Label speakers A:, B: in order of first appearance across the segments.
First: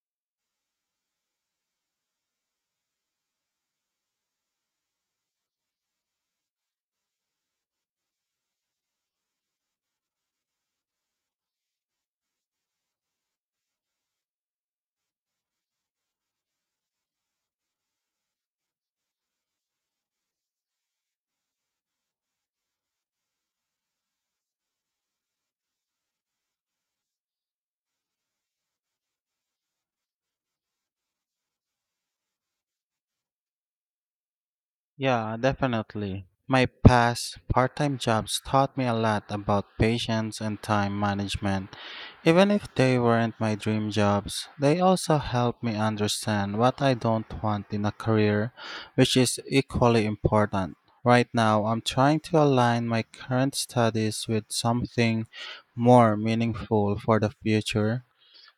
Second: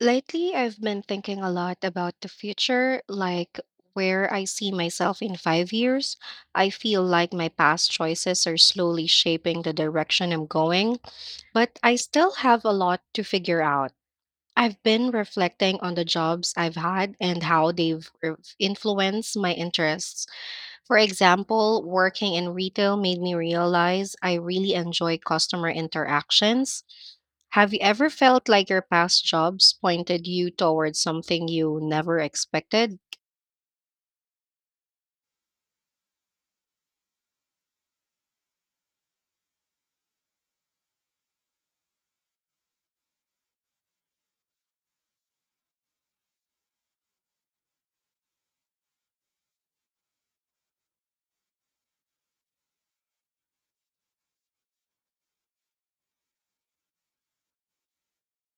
A: Lately, I've been thinking a lot about the future, like where I see myself in 5 years. I feel like my past choices are slowly shaping the direction I'm going, but I still have a lot to figure out. I've been reflecting on the jobs I've had and how they've influenced my interests. For example, working in retail made me realize I really enjoy customer interactions. Have you ever felt like your past jobs pointed you towards something you never expected?
B: Yeah, definitely. My past part time jobs taught me a lot about patience and time management. Even if they weren't my dream jobs, they also helped me understand what I don't want in a career, which is equally important. Right now, I'm trying to align my current studies with something more meaningful for the future.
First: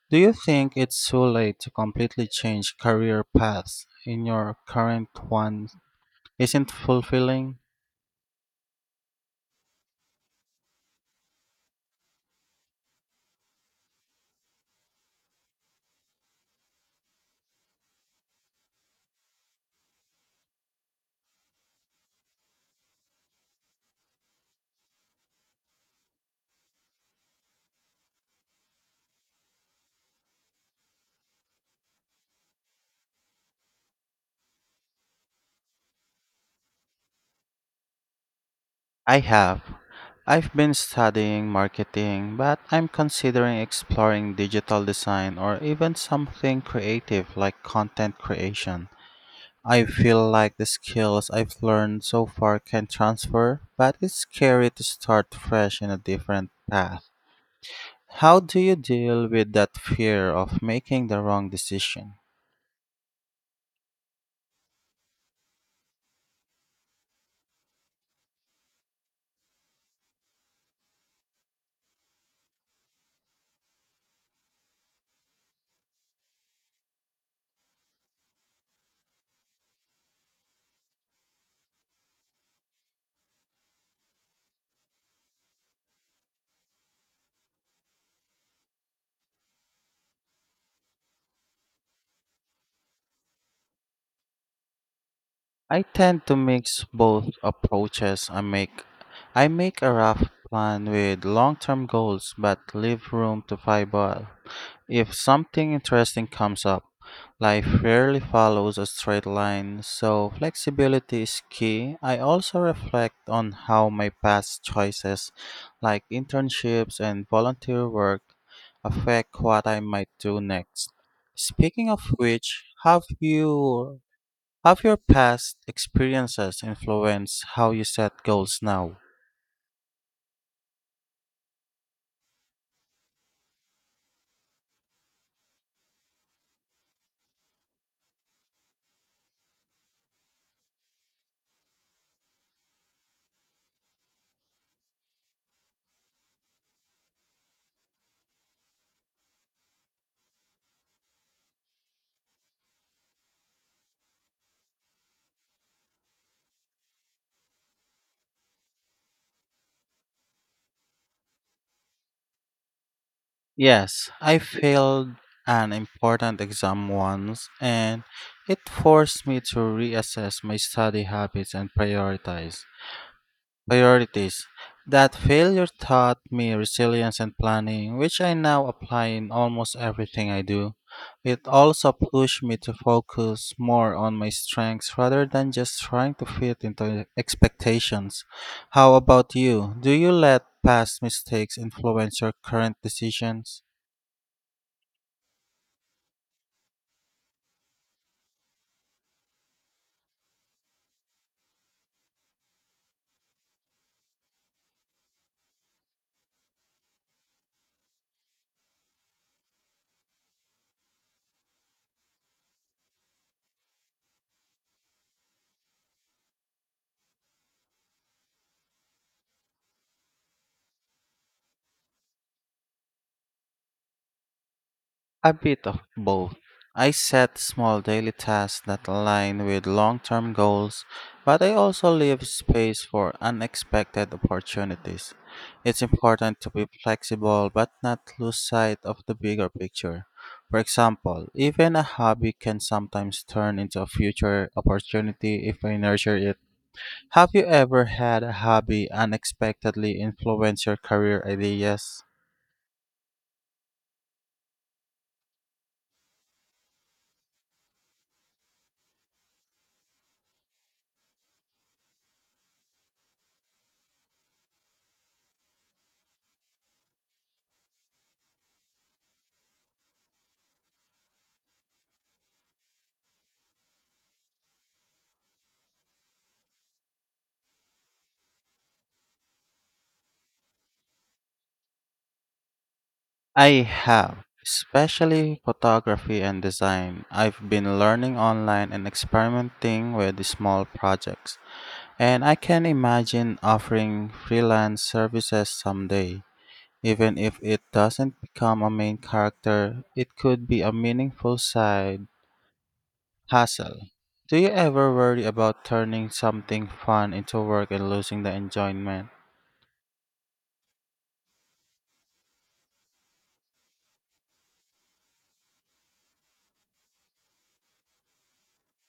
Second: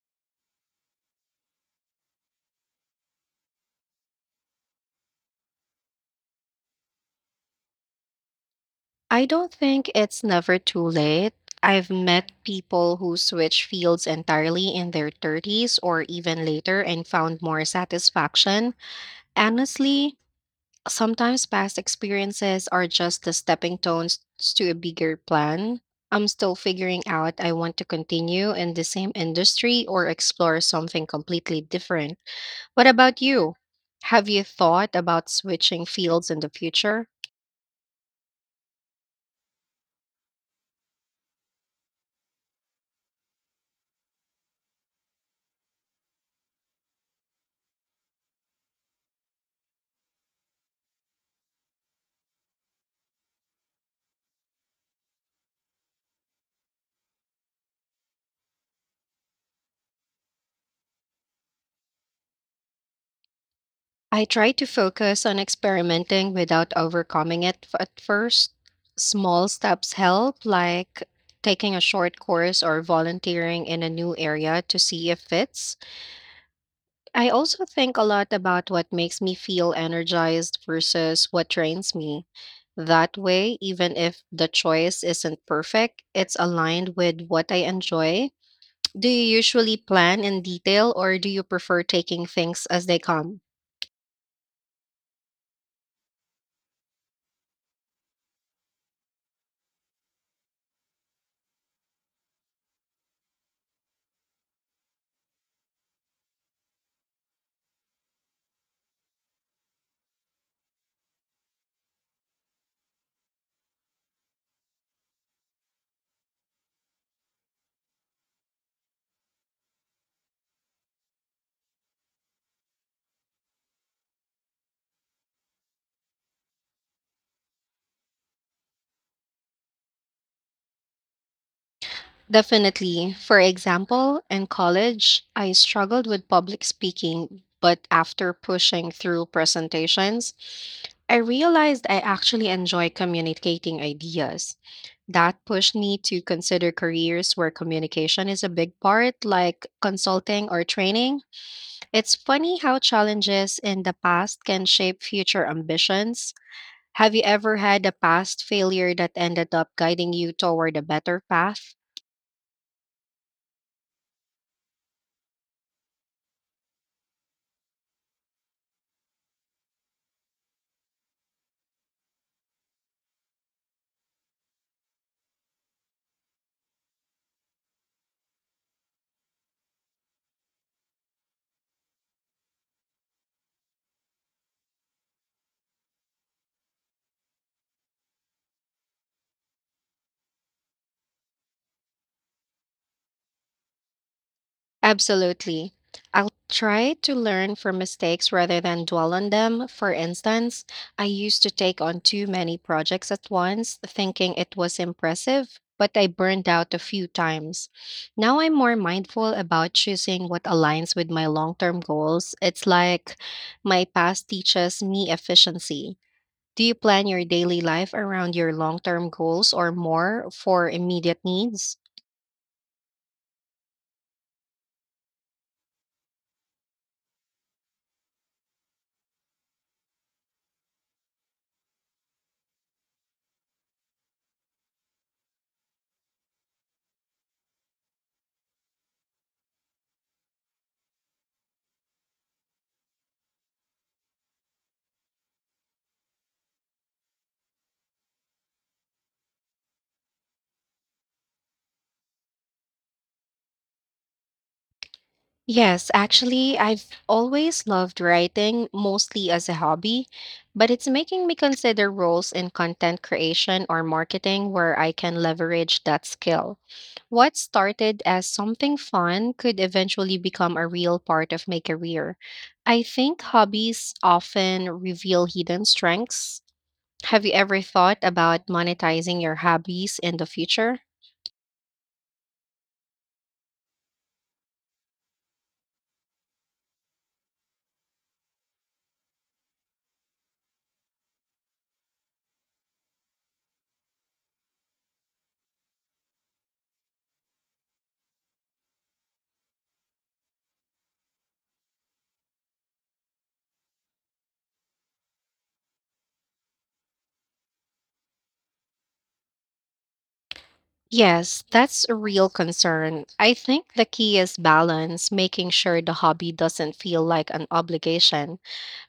B: Do you think it's too late to completely change career paths in your current one isn't fulfilling?
A: I don't think it's never too late. I've met people who switch fields entirely in their 30s or even later and found more satisfaction. Honestly, sometimes past experiences are just the stepping stones to a bigger plan. I'm still figuring out I want to continue in the same industry or explore something completely different. What about you? Have you thought about switching fields in the future?
B: I have. I've been studying marketing, but I'm considering exploring digital design or even something creative like content creation. I feel like the skills I've learned so far can transfer, but it's scary to start fresh in a different path. How do you deal with that fear of making the wrong decision?
A: I try to focus on experimenting without overcoming at first. Small steps help, like taking a short course or volunteering in a new area to see if fits. I also think a lot about what makes me feel energized versus what drains me. That way, even if the choice isn't perfect, it's aligned with what I enjoy. Do you usually plan in detail or do you prefer taking things as they come?
B: I tend to mix both approaches. I make a rough plan with long-term goals but leave room to fireball. If something interesting comes up, life rarely follows a straight line, so flexibility is key. I also reflect on how my past choices, like internships and volunteer work, affect what I might do next. Speaking of which, have your past experiences influenced how you set goals now?
A: Definitely. For example, in college, I struggled with public speaking, but after pushing through presentations, I realized I actually enjoy communicating ideas. That pushed me to consider careers where communication is a big part, like consulting or training. It's funny how challenges in the past can shape future ambitions. Have you ever had a past failure that ended up guiding you toward a better path?
B: Yes, I failed an important exam once and it forced me to reassess my study habits and prioritize. Priorities. That failure taught me resilience and planning, which I now apply in almost everything I do. It also pushed me to focus more on my strengths rather than just trying to fit into expectations. How about you? Do you let past mistakes influence your current decisions?
A: Absolutely. I'll try to learn from mistakes rather than dwell on them. For instance, I used to take on too many projects at once, thinking it was impressive, but I burned out a few times. Now I'm more mindful about choosing what aligns with my long term goals. It's like my past teaches me efficiency. Do you plan your daily life around your long term goals or more for immediate needs?
B: A bit of both. I set small daily tasks that align with long term goals, but I also leave space for unexpected opportunities. It's important to be flexible but not lose sight of the bigger picture. For example, even a hobby can sometimes turn into a future opportunity if I nurture it. Have you ever had a hobby unexpectedly influence your career ideas?
A: Yes, actually, I've always loved writing, mostly as a hobby, but it's making me consider roles in content creation or marketing where I can leverage that skill. What started as something fun could eventually become a real part of my career. I think hobbies often reveal hidden strengths. Have you ever thought about monetizing your hobbies in the future?
B: I have, especially photography and design. I've been learning online and experimenting with small projects, and I can imagine offering freelance services someday. Even if it doesn't become a main character, it could be a meaningful side hustle. Do you ever worry about turning something fun into work and losing the enjoyment?
A: Yes, that's a real concern. I think the key is balance, making sure the hobby doesn't feel like an obligation.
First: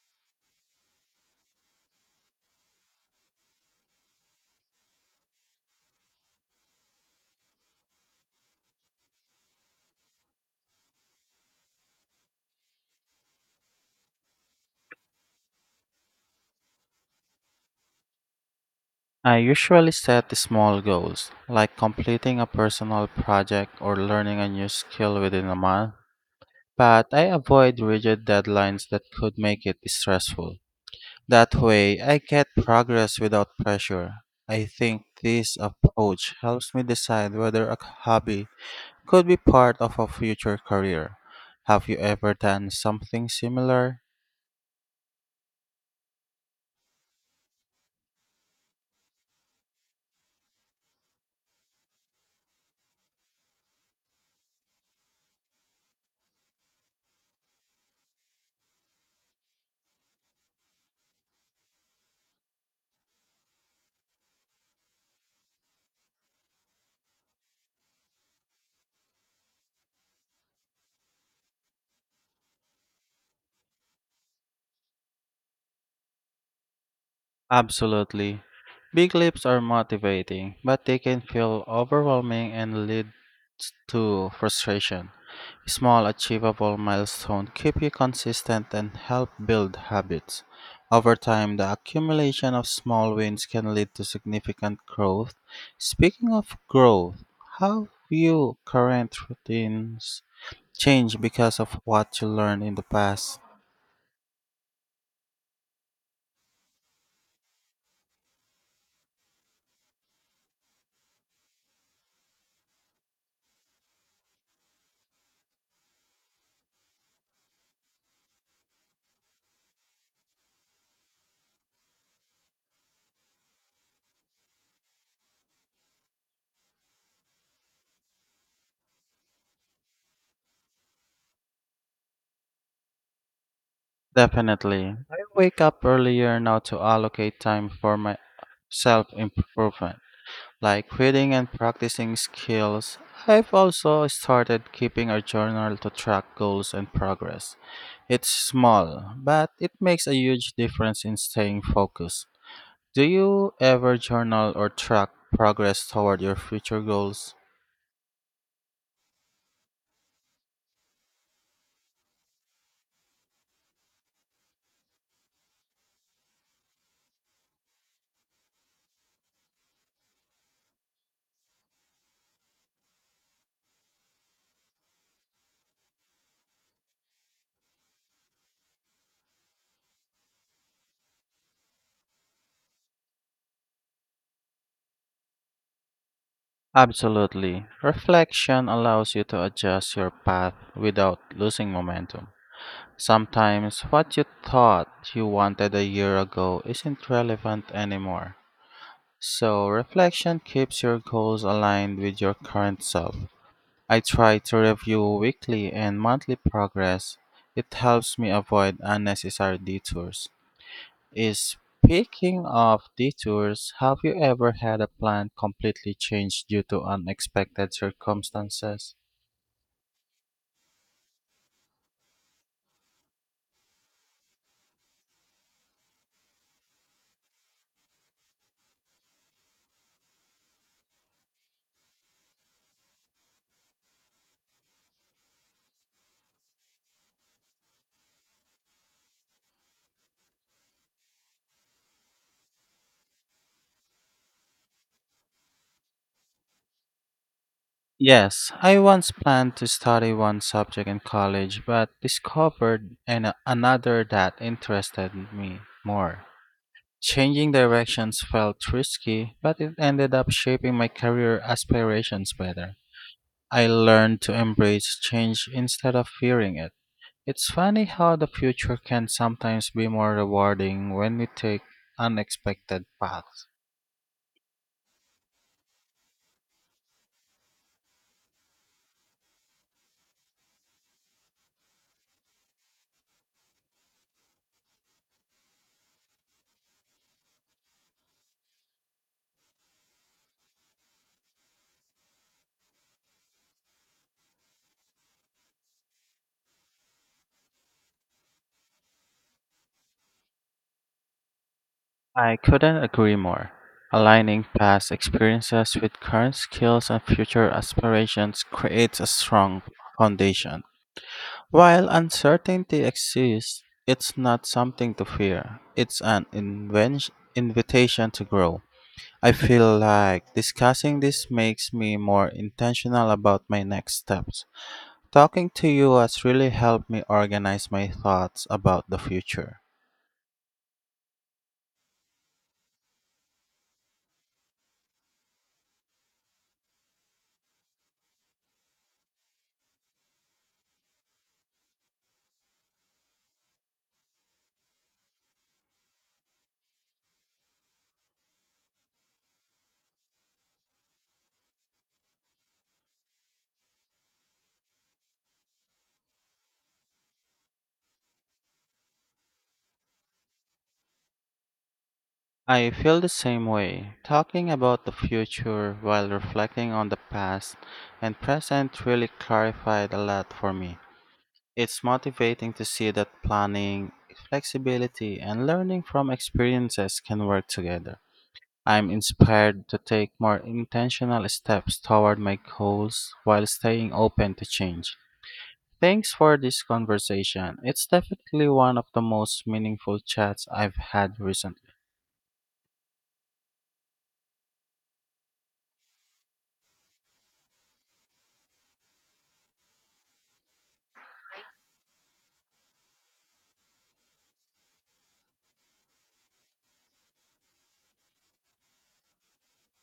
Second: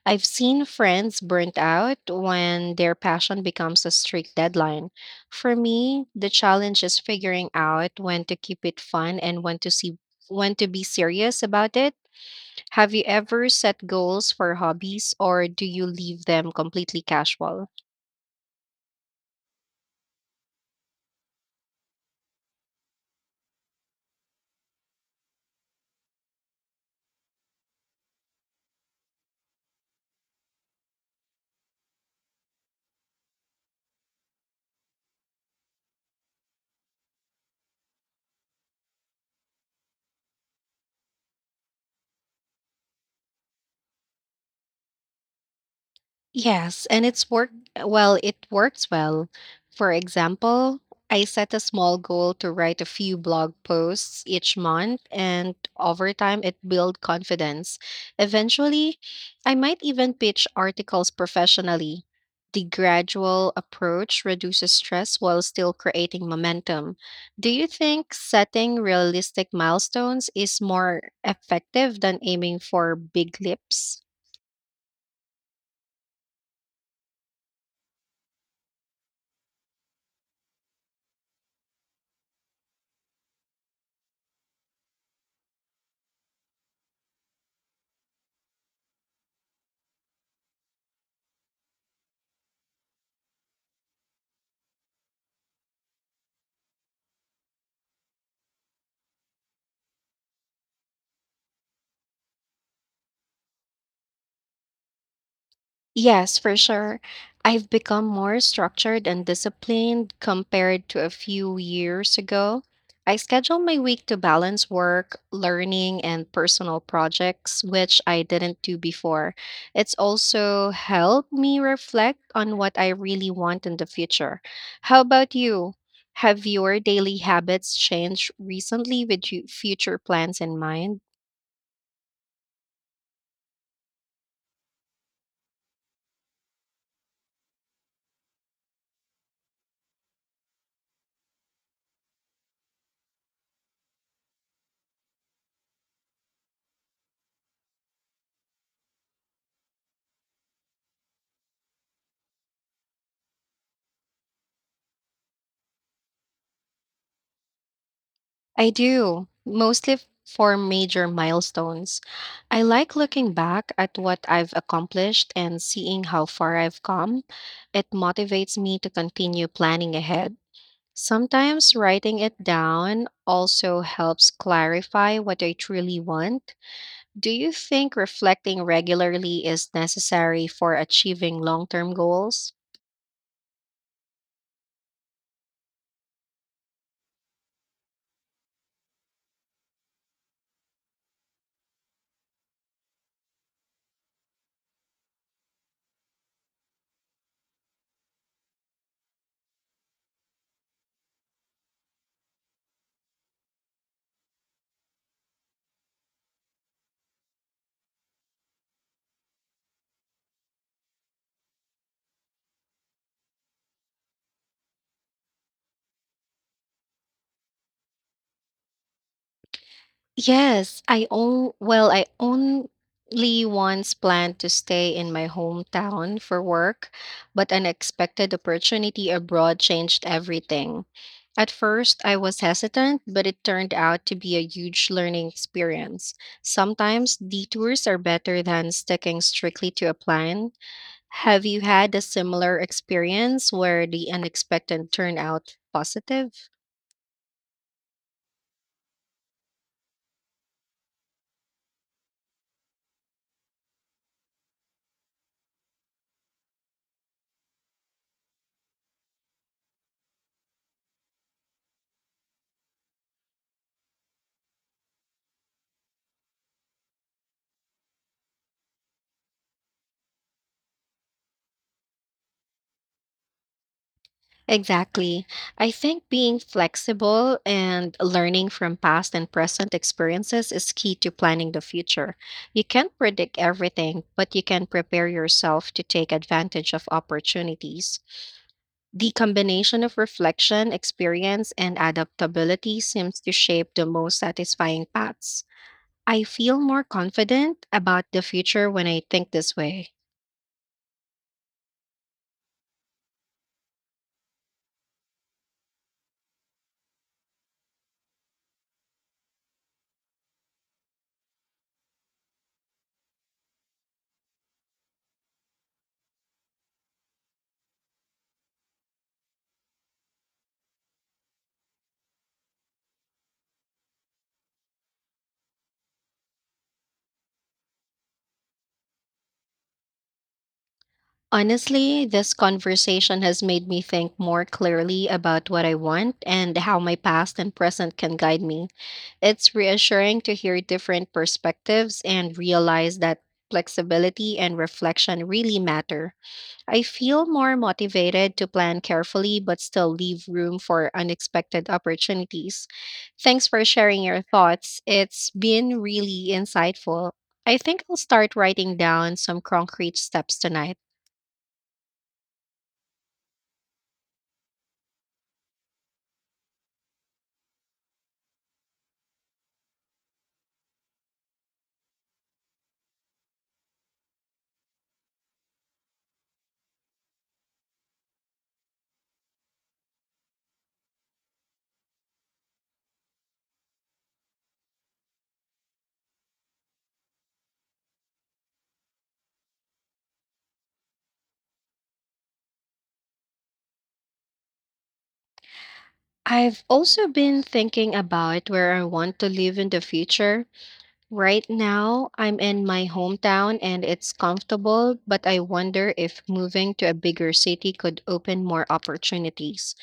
A: I've seen friends burnt out when their passion becomes a strict deadline. For me, the challenge is figuring out when to keep it fun and when to see when to be serious about it. Have you ever set goals for hobbies or do you leave them completely casual?
B: I usually set small goals, like completing a personal project or learning a new skill within a month, but I avoid rigid deadlines that could make it stressful. That way, I get progress without pressure. I think this approach helps me decide whether a hobby could be part of a future career. Have you ever done something similar?
A: Yes, and it works well. For example, I set a small goal to write a few blog posts each month, and over time, it built confidence. Eventually, I might even pitch articles professionally. The gradual approach reduces stress while still creating momentum. Do you think setting realistic milestones is more effective than aiming for big leaps?
B: Absolutely. Big leaps are motivating, but they can feel overwhelming and lead to frustration. Small, achievable milestones keep you consistent and help build habits. Over time, the accumulation of small wins can lead to significant growth. Speaking of growth, how you current routines change because of what you learned in the past?
A: Yes, for sure. I've become more structured and disciplined compared to a few years ago. I schedule my week to balance work, learning, and personal projects, which I didn't do before. It's also helped me reflect on what I really want in the future. How about you? Have your daily habits changed recently with future plans in mind?
B: Definitely. I wake up earlier now to allocate time for my self improvement, like reading and practicing skills. I've also started keeping a journal to track goals and progress. It's small, but it makes a huge difference in staying focused. Do you ever journal or track progress toward your future goals?
A: I do, mostly for major milestones. I like looking back at what I've accomplished and seeing how far I've come. It motivates me to continue planning ahead. Sometimes writing it down also helps clarify what I truly want. Do you think reflecting regularly is necessary for achieving long term goals?
B: Absolutely. Reflection allows you to adjust your path without losing momentum. Sometimes what you thought you wanted a year ago isn't relevant anymore. So, reflection keeps your goals aligned with your current self. I try to review weekly and monthly progress. It helps me avoid unnecessary detours. Is Speaking of detours, have you ever had a plan completely changed due to unexpected circumstances?
A: Yes, I only once planned to stay in my hometown for work, but an unexpected opportunity abroad changed everything. At first, I was hesitant, but it turned out to be a huge learning experience. Sometimes detours are better than sticking strictly to a plan. Have you had a similar experience where the unexpected turned out positive?
B: Yes, I once planned to study one subject in college but discovered another that interested me more. Changing directions felt risky, but it ended up shaping my career aspirations better. I learned to embrace change instead of fearing it. It's funny how the future can sometimes be more rewarding when we take unexpected paths.
A: Exactly. I think being flexible and learning from past and present experiences is key to planning the future. You can't predict everything, but you can prepare yourself to take advantage of opportunities. The combination of reflection, experience, and adaptability seems to shape the most satisfying paths. I feel more confident about the future when I think this way.
B: I couldn't agree more. Aligning past experiences with current skills and future aspirations creates a strong foundation. While uncertainty exists, it's not something to fear, it's an invitation to grow. I feel like discussing this makes me more intentional about my next steps. Talking to you has really helped me organize my thoughts about the future.
A: Honestly, this conversation has made me think more clearly about what I want and how my past and present can guide me. It's reassuring to hear different perspectives and realize that flexibility and reflection really matter. I feel more motivated to plan carefully but still leave room for unexpected opportunities. Thanks for sharing your thoughts. It's been really insightful. I think I'll start writing down some concrete steps tonight.
B: I feel the same way. Talking about the future while reflecting on the past and present really clarified a lot for me. It's motivating to see that planning, flexibility, and learning from experiences can work together. I'm inspired to take more intentional steps toward my goals while staying open to change. Thanks for this conversation. It's definitely one of the most meaningful chats I've had recently.
A: I've also been thinking about where I want to live in the future. Right now, I'm in my hometown and it's comfortable, but I wonder if moving to a bigger city could open more opportunities.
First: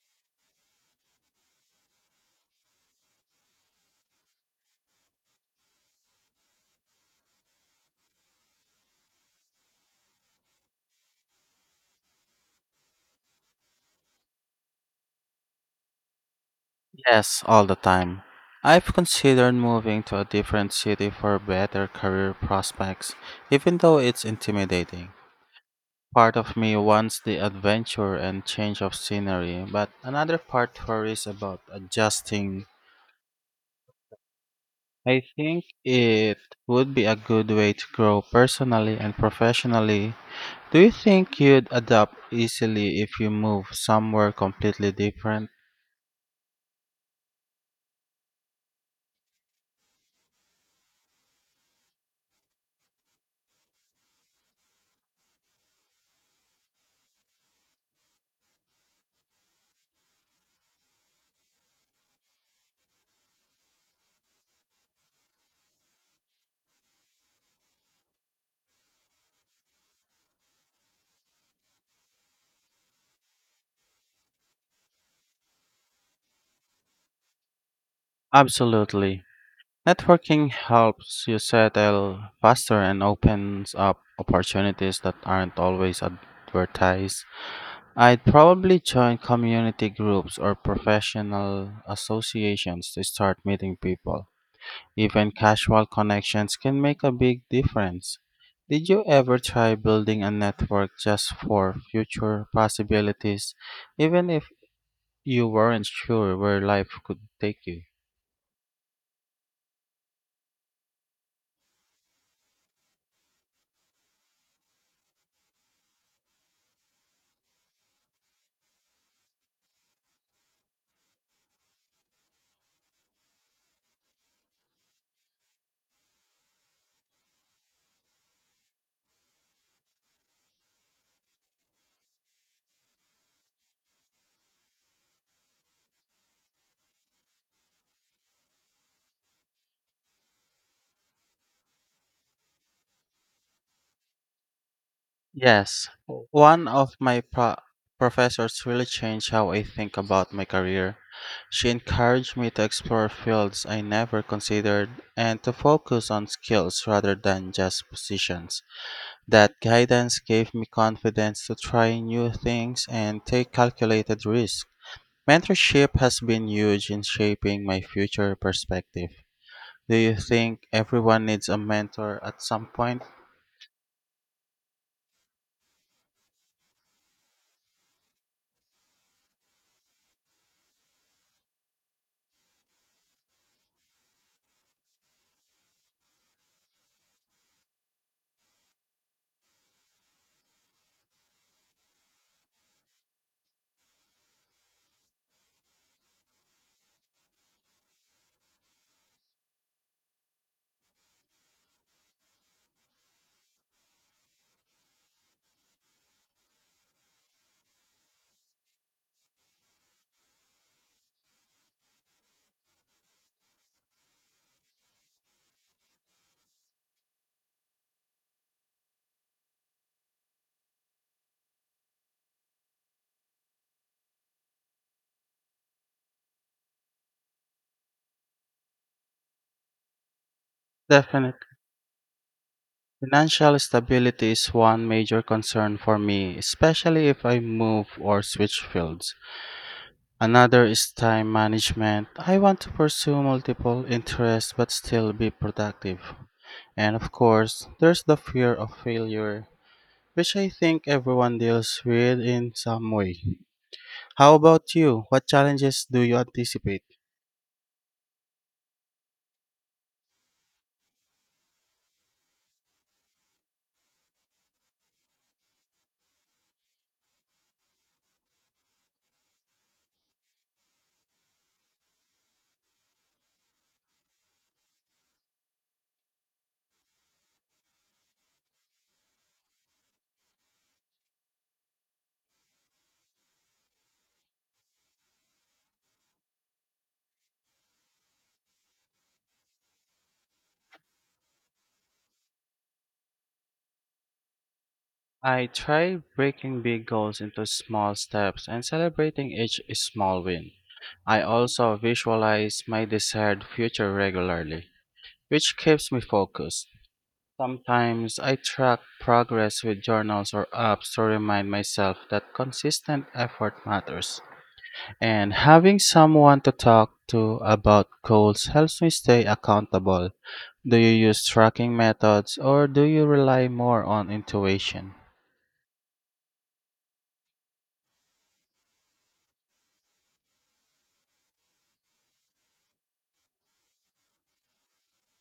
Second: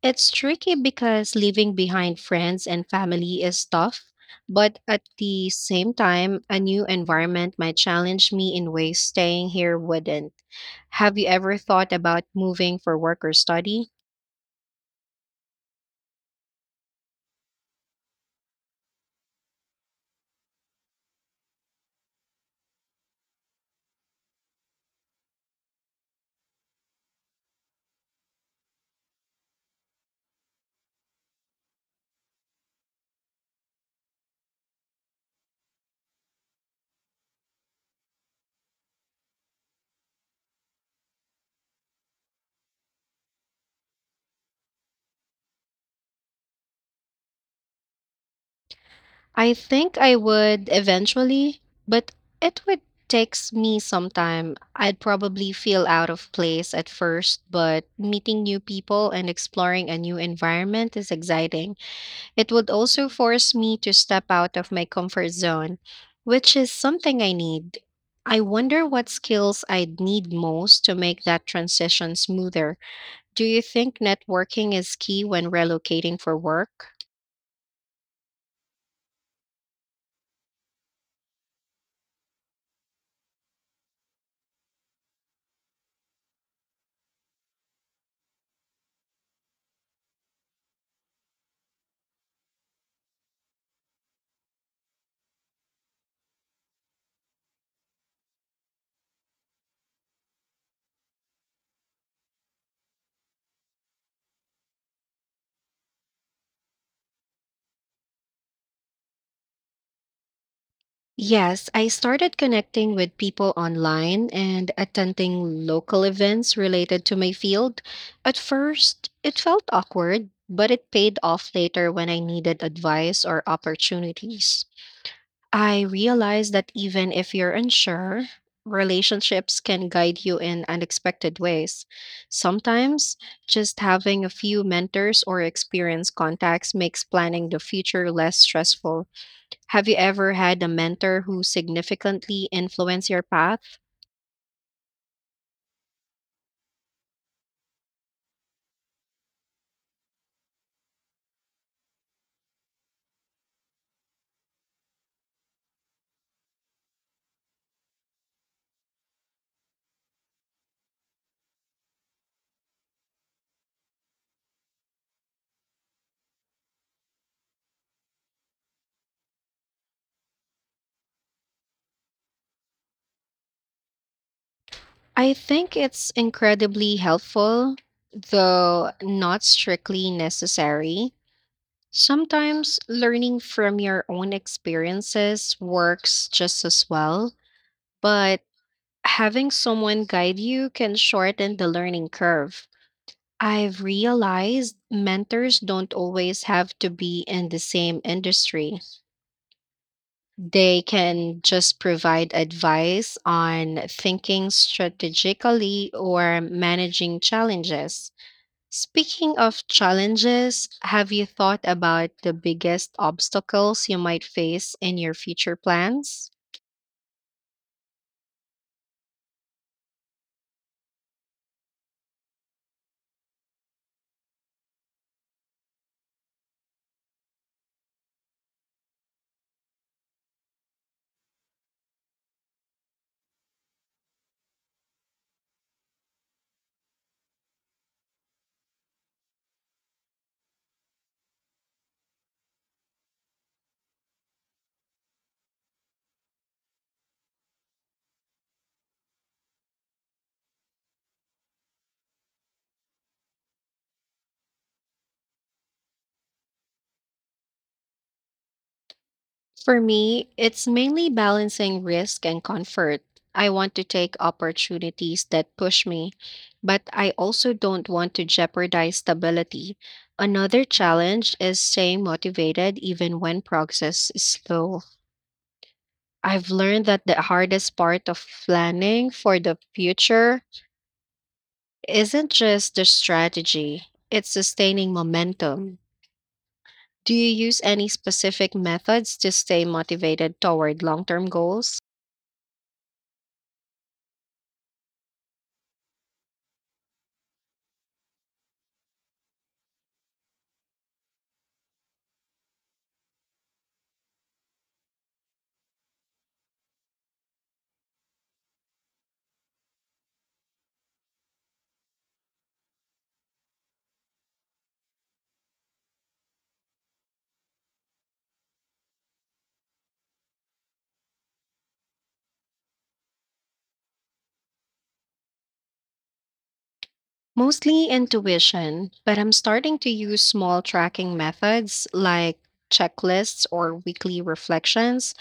A: It's tricky because leaving behind friends and family is tough, but at the same time, a new environment might challenge me in ways staying here wouldn't. Have you ever thought about moving for work or study?
B: Yes, all the time. I've considered moving to a different city for better career prospects, even though it's intimidating. Part of me wants the adventure and change of scenery, but another part worries about adjusting. I think it would be a good way to grow personally and professionally. Do you think you'd adapt easily if you move somewhere completely different?
A: I think I would eventually, but it would takes me some time. I'd probably feel out of place at first, but meeting new people and exploring a new environment is exciting. It would also force me to step out of my comfort zone, which is something I need. I wonder what skills I'd need most to make that transition smoother. Do you think networking is key when relocating for work?
B: Absolutely. Networking helps you settle faster and opens up opportunities that aren't always advertised. I'd probably join community groups or professional associations to start meeting people. Even casual connections can make a big difference. Did you ever try building a network just for future possibilities, even if you weren't sure where life could take you?
A: Yes, I started connecting with people online and attending local events related to my field. At first, it felt awkward, but it paid off later when I needed advice or opportunities. I realized that even if you're unsure, relationships can guide you in unexpected ways. Sometimes, just having a few mentors or experienced contacts makes planning the future less stressful. Have you ever had a mentor who significantly influenced your path?
B: Yes. One of my professors really changed how I think about my career. She encouraged me to explore fields I never considered and to focus on skills rather than just positions. That guidance gave me confidence to try new things and take calculated risks. Mentorship has been huge in shaping my future perspective. Do you think everyone needs a mentor at some point?
A: I think it's incredibly helpful, though not strictly necessary. Sometimes learning from your own experiences works just as well, but having someone guide you can shorten the learning curve. I've realized mentors don't always have to be in the same industry. They can just provide advice on thinking strategically or managing challenges. Speaking of challenges, have you thought about the biggest obstacles you might face in your future plans?
B: Definitely. Financial stability is one major concern for me, especially if I move or switch fields. Another is time management. I want to pursue multiple interests but still be productive. And of course, there's the fear of failure, which I think everyone deals with in some way. How about you? What challenges do you anticipate?
A: For me, it's mainly balancing risk and comfort. I want to take opportunities that push me, but I also don't want to jeopardize stability. Another challenge is staying motivated even when progress is slow. I've learned that the hardest part of planning for the future isn't just the strategy, it's sustaining momentum. Do you use any specific methods to stay motivated toward long term goals?
B: I try breaking big goals into small steps and celebrating each small win. I also visualize my desired future regularly, which keeps me focused. Sometimes I track progress with journals or apps to remind myself that consistent effort matters. And having someone to talk to about goals helps me stay accountable. Do you use tracking methods or do you rely more on intuition?
A: Mostly intuition, but I'm starting to use small tracking methods like checklists or weekly reflections.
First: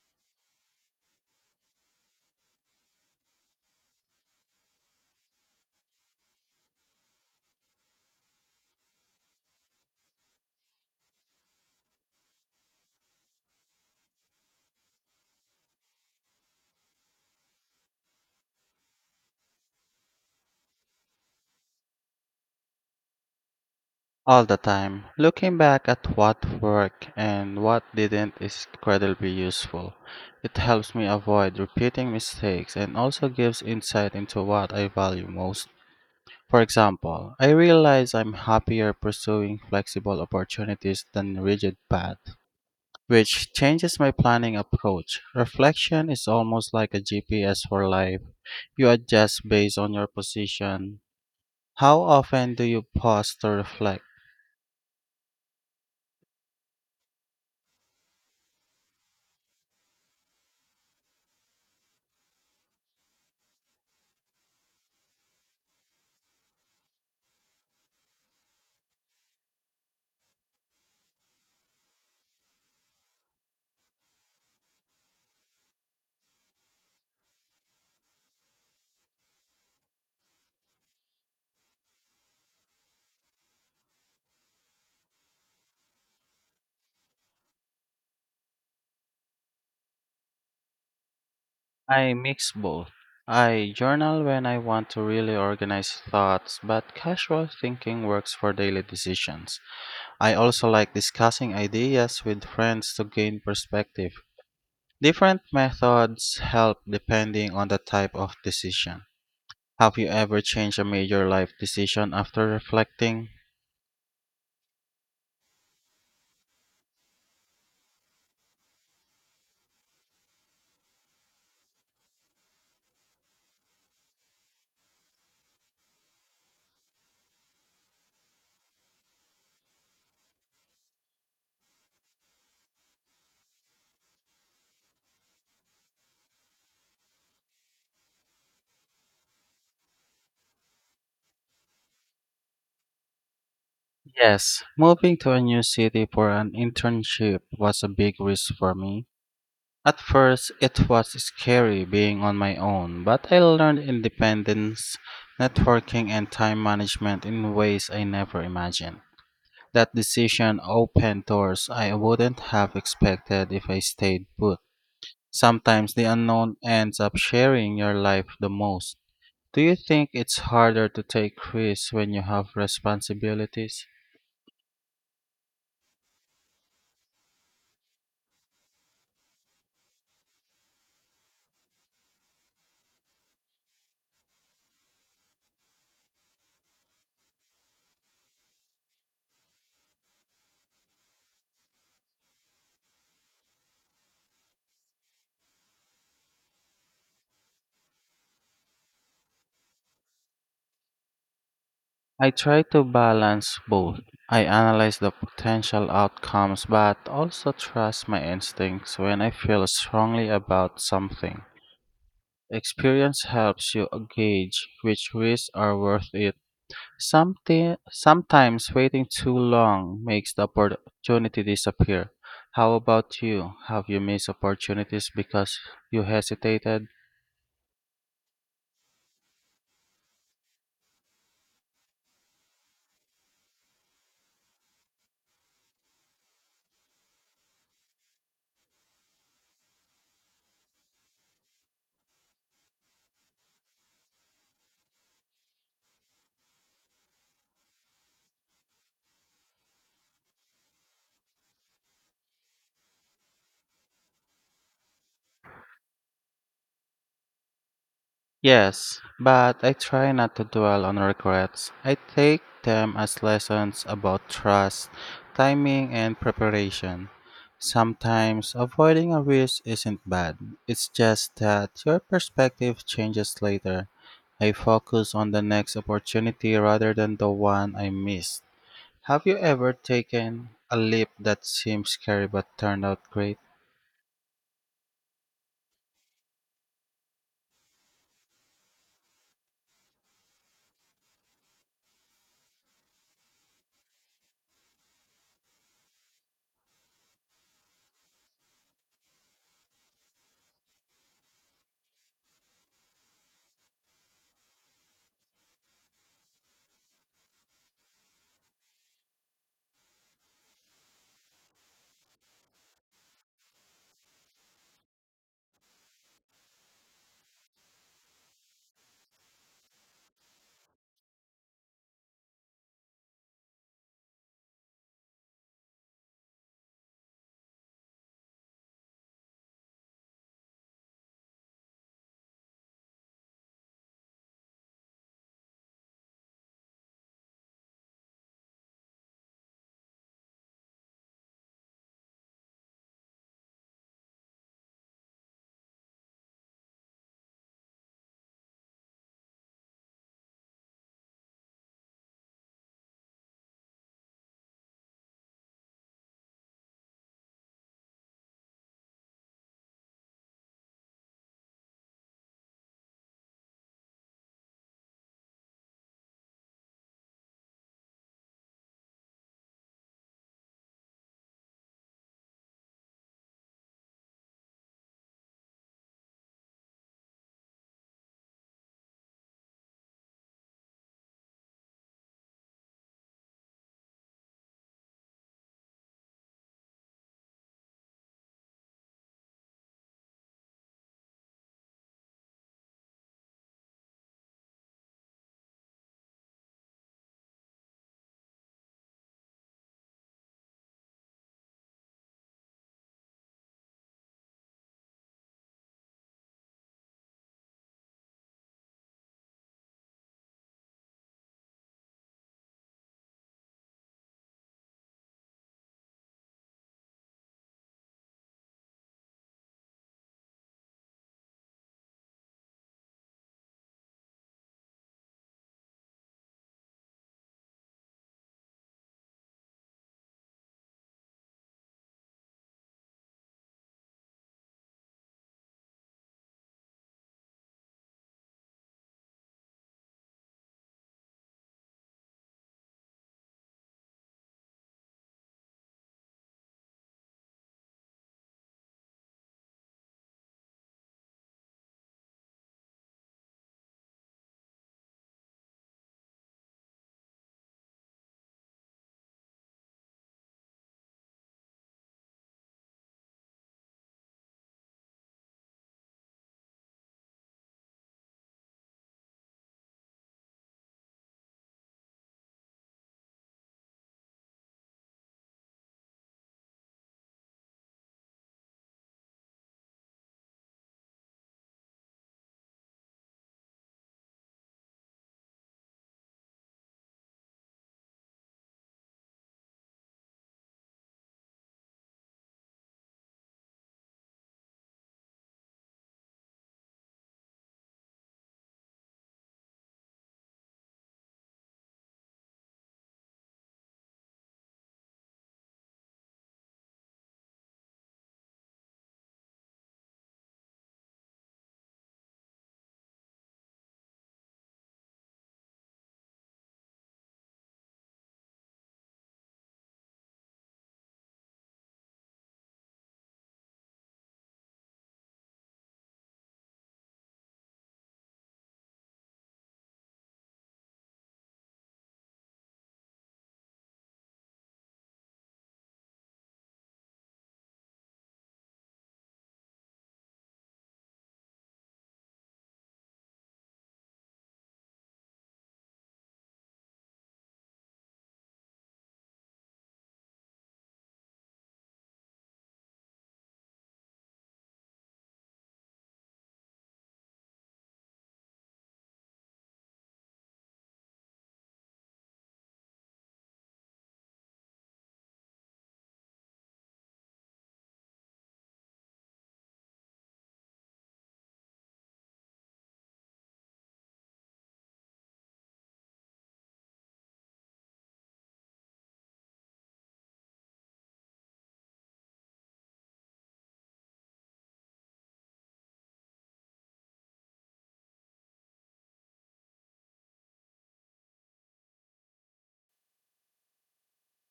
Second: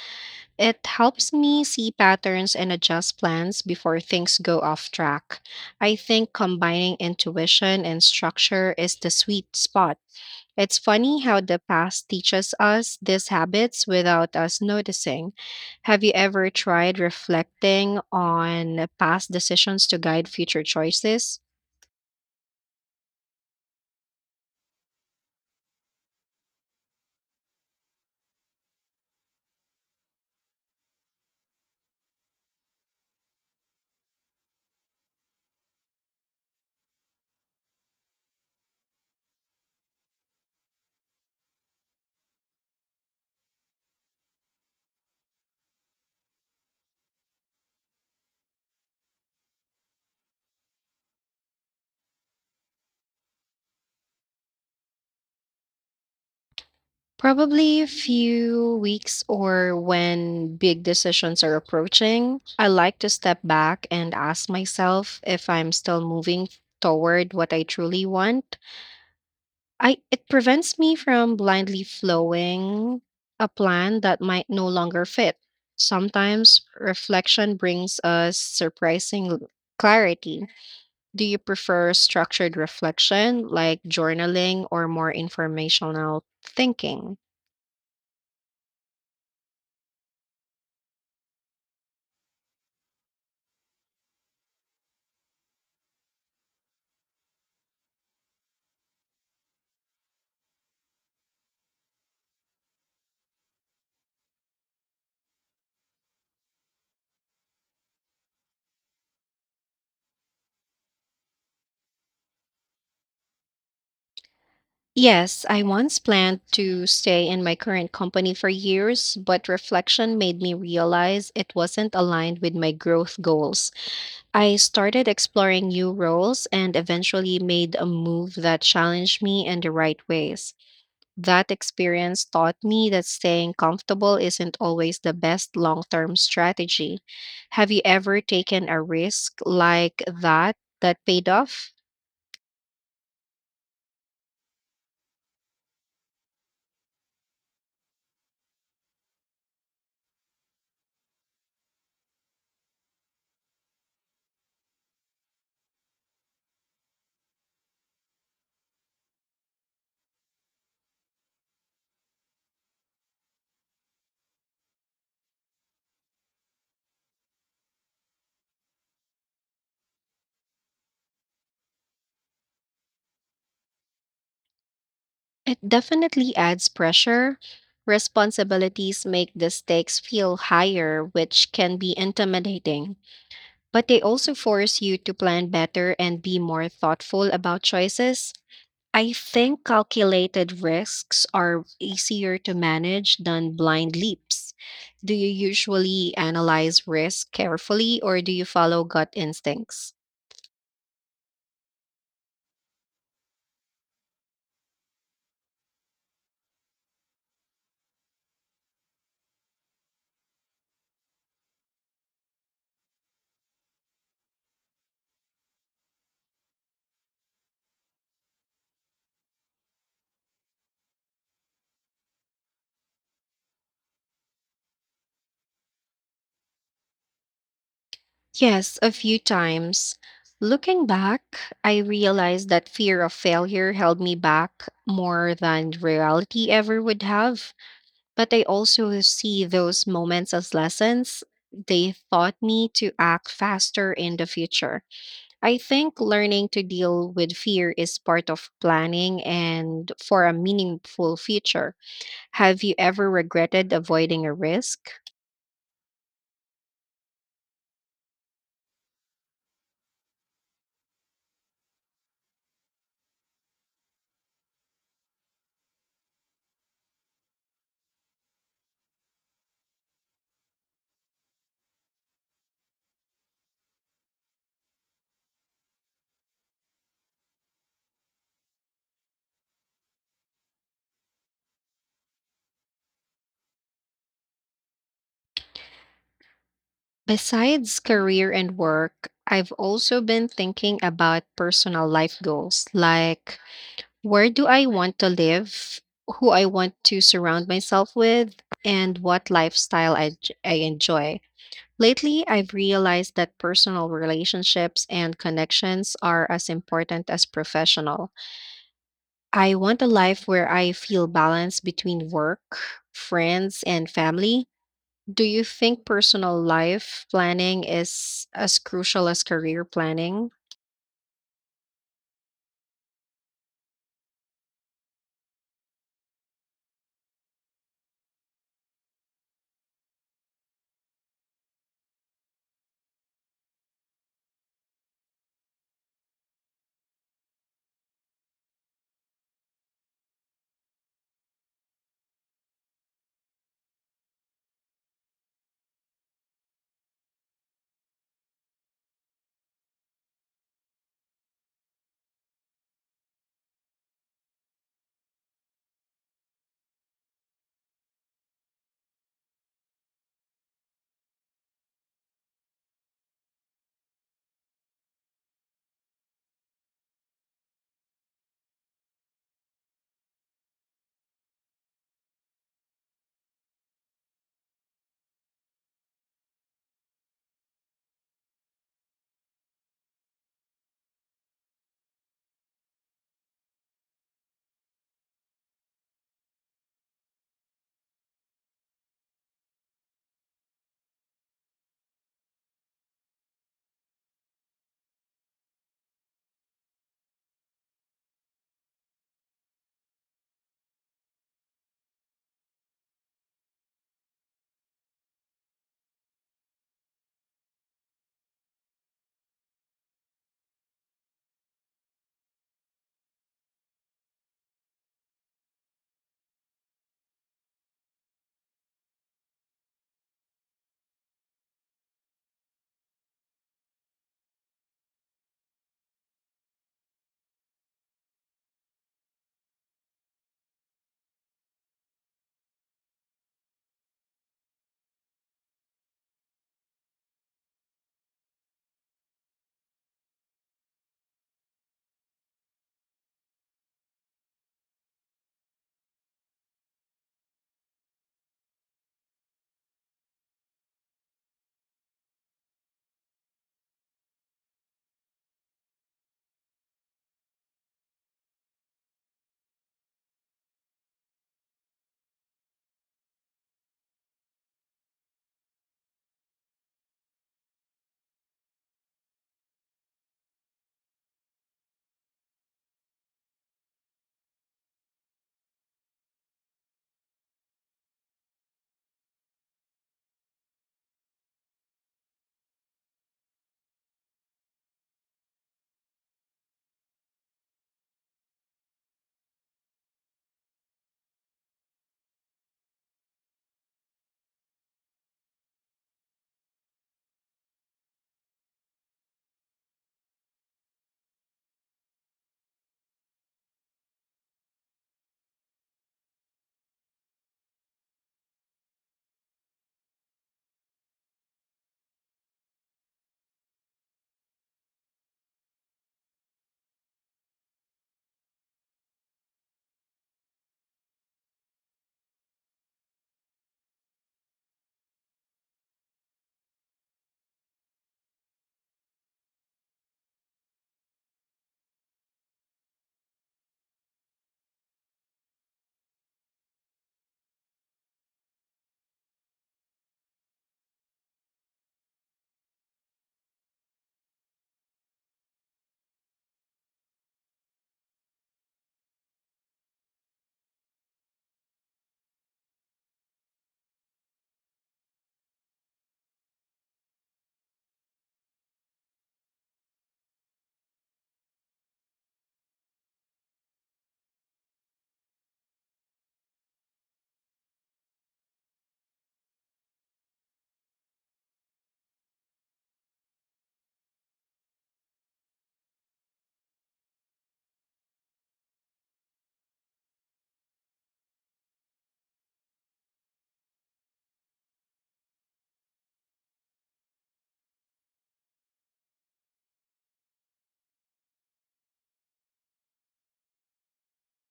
A: It helps me see patterns and adjust plans before things go off track. I think combining intuition and structure is the sweet spot. It's funny how the past teaches us these habits without us noticing. Have you ever tried reflecting on past decisions to guide future choices?
B: All the time. Looking back at what worked and what didn't is incredibly useful. It helps me avoid repeating mistakes and also gives insight into what I value most. For example, I realize I'm happier pursuing flexible opportunities than rigid paths, which changes my planning approach. Reflection is almost like a GPS for life. You adjust based on your position. How often do you pause to reflect?
A: Probably a few weeks or when big decisions are approaching, I like to step back and ask myself if I'm still moving toward what I truly want. I it prevents me from blindly flowing a plan that might no longer fit. Sometimes reflection brings us surprising clarity. Do you prefer structured reflection like journaling or more informational thinking?
B: I mix both. I journal when I want to really organize thoughts, but casual thinking works for daily decisions. I also like discussing ideas with friends to gain perspective. Different methods help depending on the type of decision. Have you ever changed a major life decision after reflecting?
A: Yes, I once planned to stay in my current company for years, but reflection made me realize it wasn't aligned with my growth goals. I started exploring new roles and eventually made a move that challenged me in the right ways. That experience taught me that staying comfortable isn't always the best long term strategy. Have you ever taken a risk like that paid off?
B: Yes, moving to a new city for an internship was a big risk for me. At first, it was scary being on my own, but I learned independence, networking, and time management in ways I never imagined. That decision opened doors I wouldn't have expected if I stayed put. Sometimes the unknown ends up sharing your life the most. Do you think it's harder to take risks when you have responsibilities?
A: It definitely adds pressure. Responsibilities make the stakes feel higher, which can be intimidating, but they also force you to plan better and be more thoughtful about choices. I think calculated risks are easier to manage than blind leaps. Do you usually analyze risk carefully or do you follow gut instincts?
B: I try to balance both. I analyze the potential outcomes but also trust my instincts when I feel strongly about something. Experience helps you gauge which risks are worth it. Sometimes waiting too long makes the opportunity disappear. How about you? Have you missed opportunities because you hesitated?
A: Yes, a few times. Looking back, I realized that fear of failure held me back more than reality ever would have. But I also see those moments as lessons. They taught me to act faster in the future. I think learning to deal with fear is part of planning and for a meaningful future. Have you ever regretted avoiding a risk?
B: Yes, but I try not to dwell on regrets. I take them as lessons about trust, timing, and preparation. Sometimes avoiding a risk isn't bad. It's just that your perspective changes later. I focus on the next opportunity rather than the one I missed. Have you ever taken a leap that seemed scary but turned out great?
A: Besides career and work, I've also been thinking about personal life goals like where do I want to live, who I want to surround myself with, and what lifestyle I enjoy. Lately, I've realized that personal relationships and connections are as important as professional. I want a life where I feel balance between work, friends, and family. Do you think personal life planning is as crucial as career planning?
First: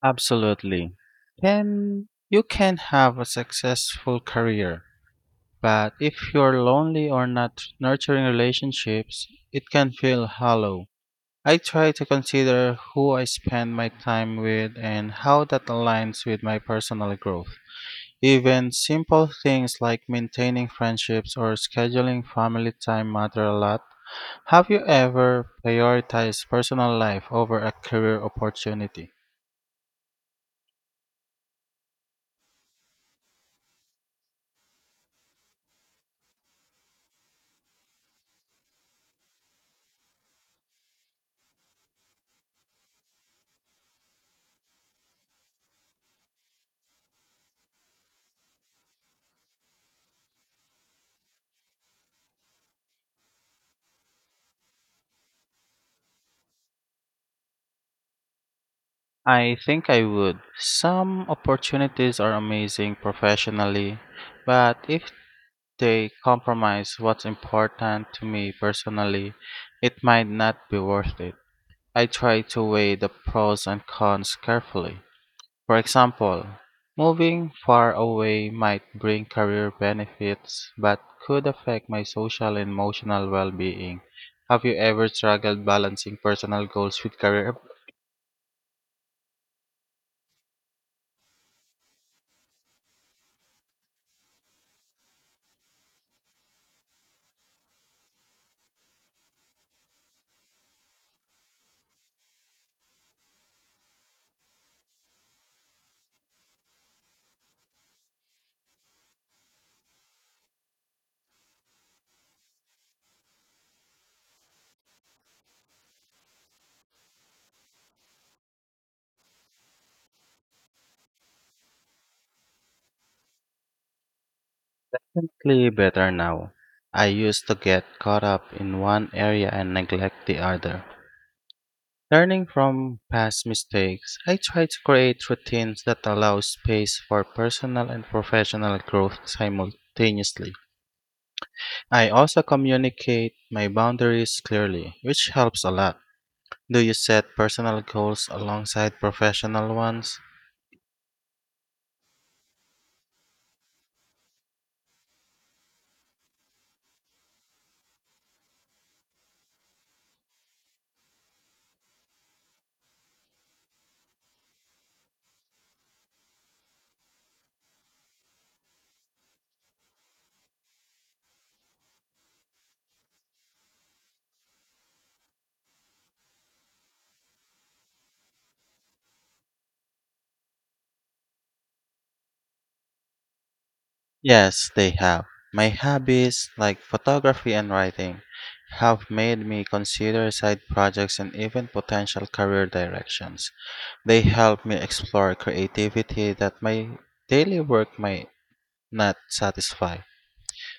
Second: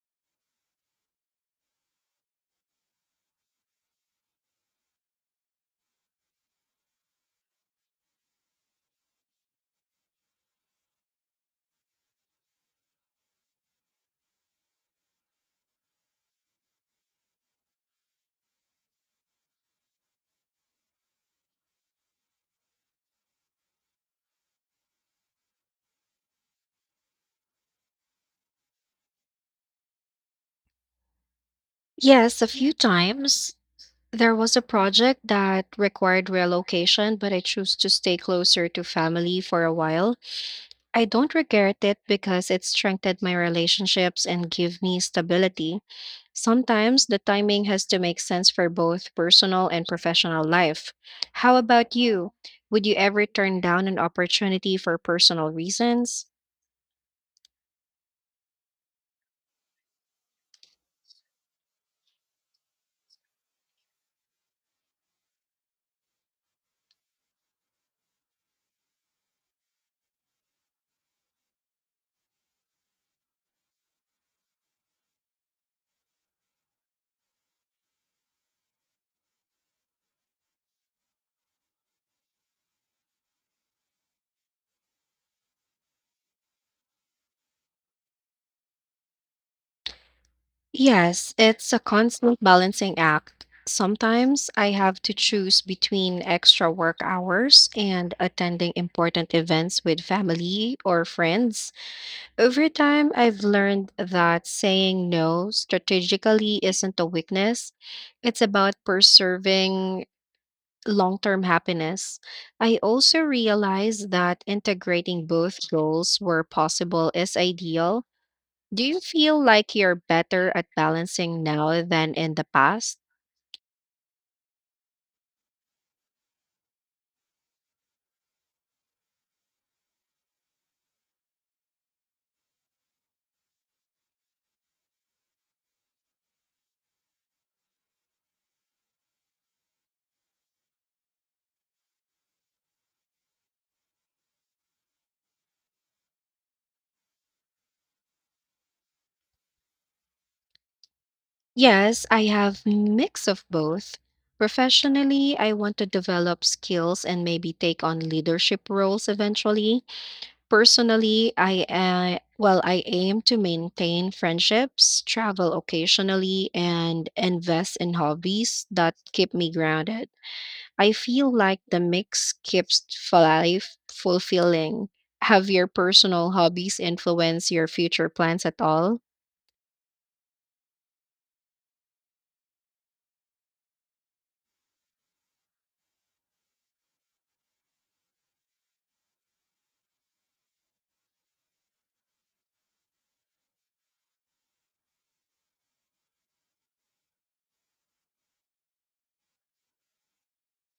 B: Absolutely. Then you can have a successful career. But if you're lonely or not nurturing relationships, it can feel hollow. I try to consider who I spend my time with and how that aligns with my personal growth. Even simple things like maintaining friendships or scheduling family time matter a lot. Have you ever prioritized personal life over a career opportunity?
A: Yes, a few times. There was a project that required relocation, but I chose to stay closer to family for a while. I don't regret it because it strengthened my relationships and gave me stability. Sometimes the timing has to make sense for both personal and professional life. How about you? Would you ever turn down an opportunity for personal reasons?
B: I think I would. Some opportunities are amazing professionally, but if they compromise what's important to me personally, it might not be worth it. I try to weigh the pros and cons carefully. For example, moving far away might bring career benefits but could affect my social and emotional well being. Have you ever struggled balancing personal goals with career?
A: Yes, it's a constant balancing act. Sometimes I have to choose between extra work hours and attending important events with family or friends. Over time, I've learned that saying no strategically isn't a weakness, it's about preserving long term happiness. I also realized that integrating both goals where possible is ideal. Do you feel like you're better at balancing now than in the past?
B: Definitely better now. I used to get caught up in one area and neglect the other. Learning from past mistakes, I try to create routines that allow space for personal and professional growth simultaneously. I also communicate my boundaries clearly, which helps a lot. Do you set personal goals alongside professional ones?
A: Yes, I have mix of both. Professionally, I want to develop skills and maybe take on leadership roles eventually. Personally, I aim to maintain friendships, travel occasionally, and invest in hobbies that keep me grounded. I feel like the mix keeps life fulfilling. Have your personal hobbies influence your future plans at all?
B: Yes, they have. My hobbies, like photography and writing, have made me consider side projects and even potential career directions. They help me explore creativity that my daily work might not satisfy.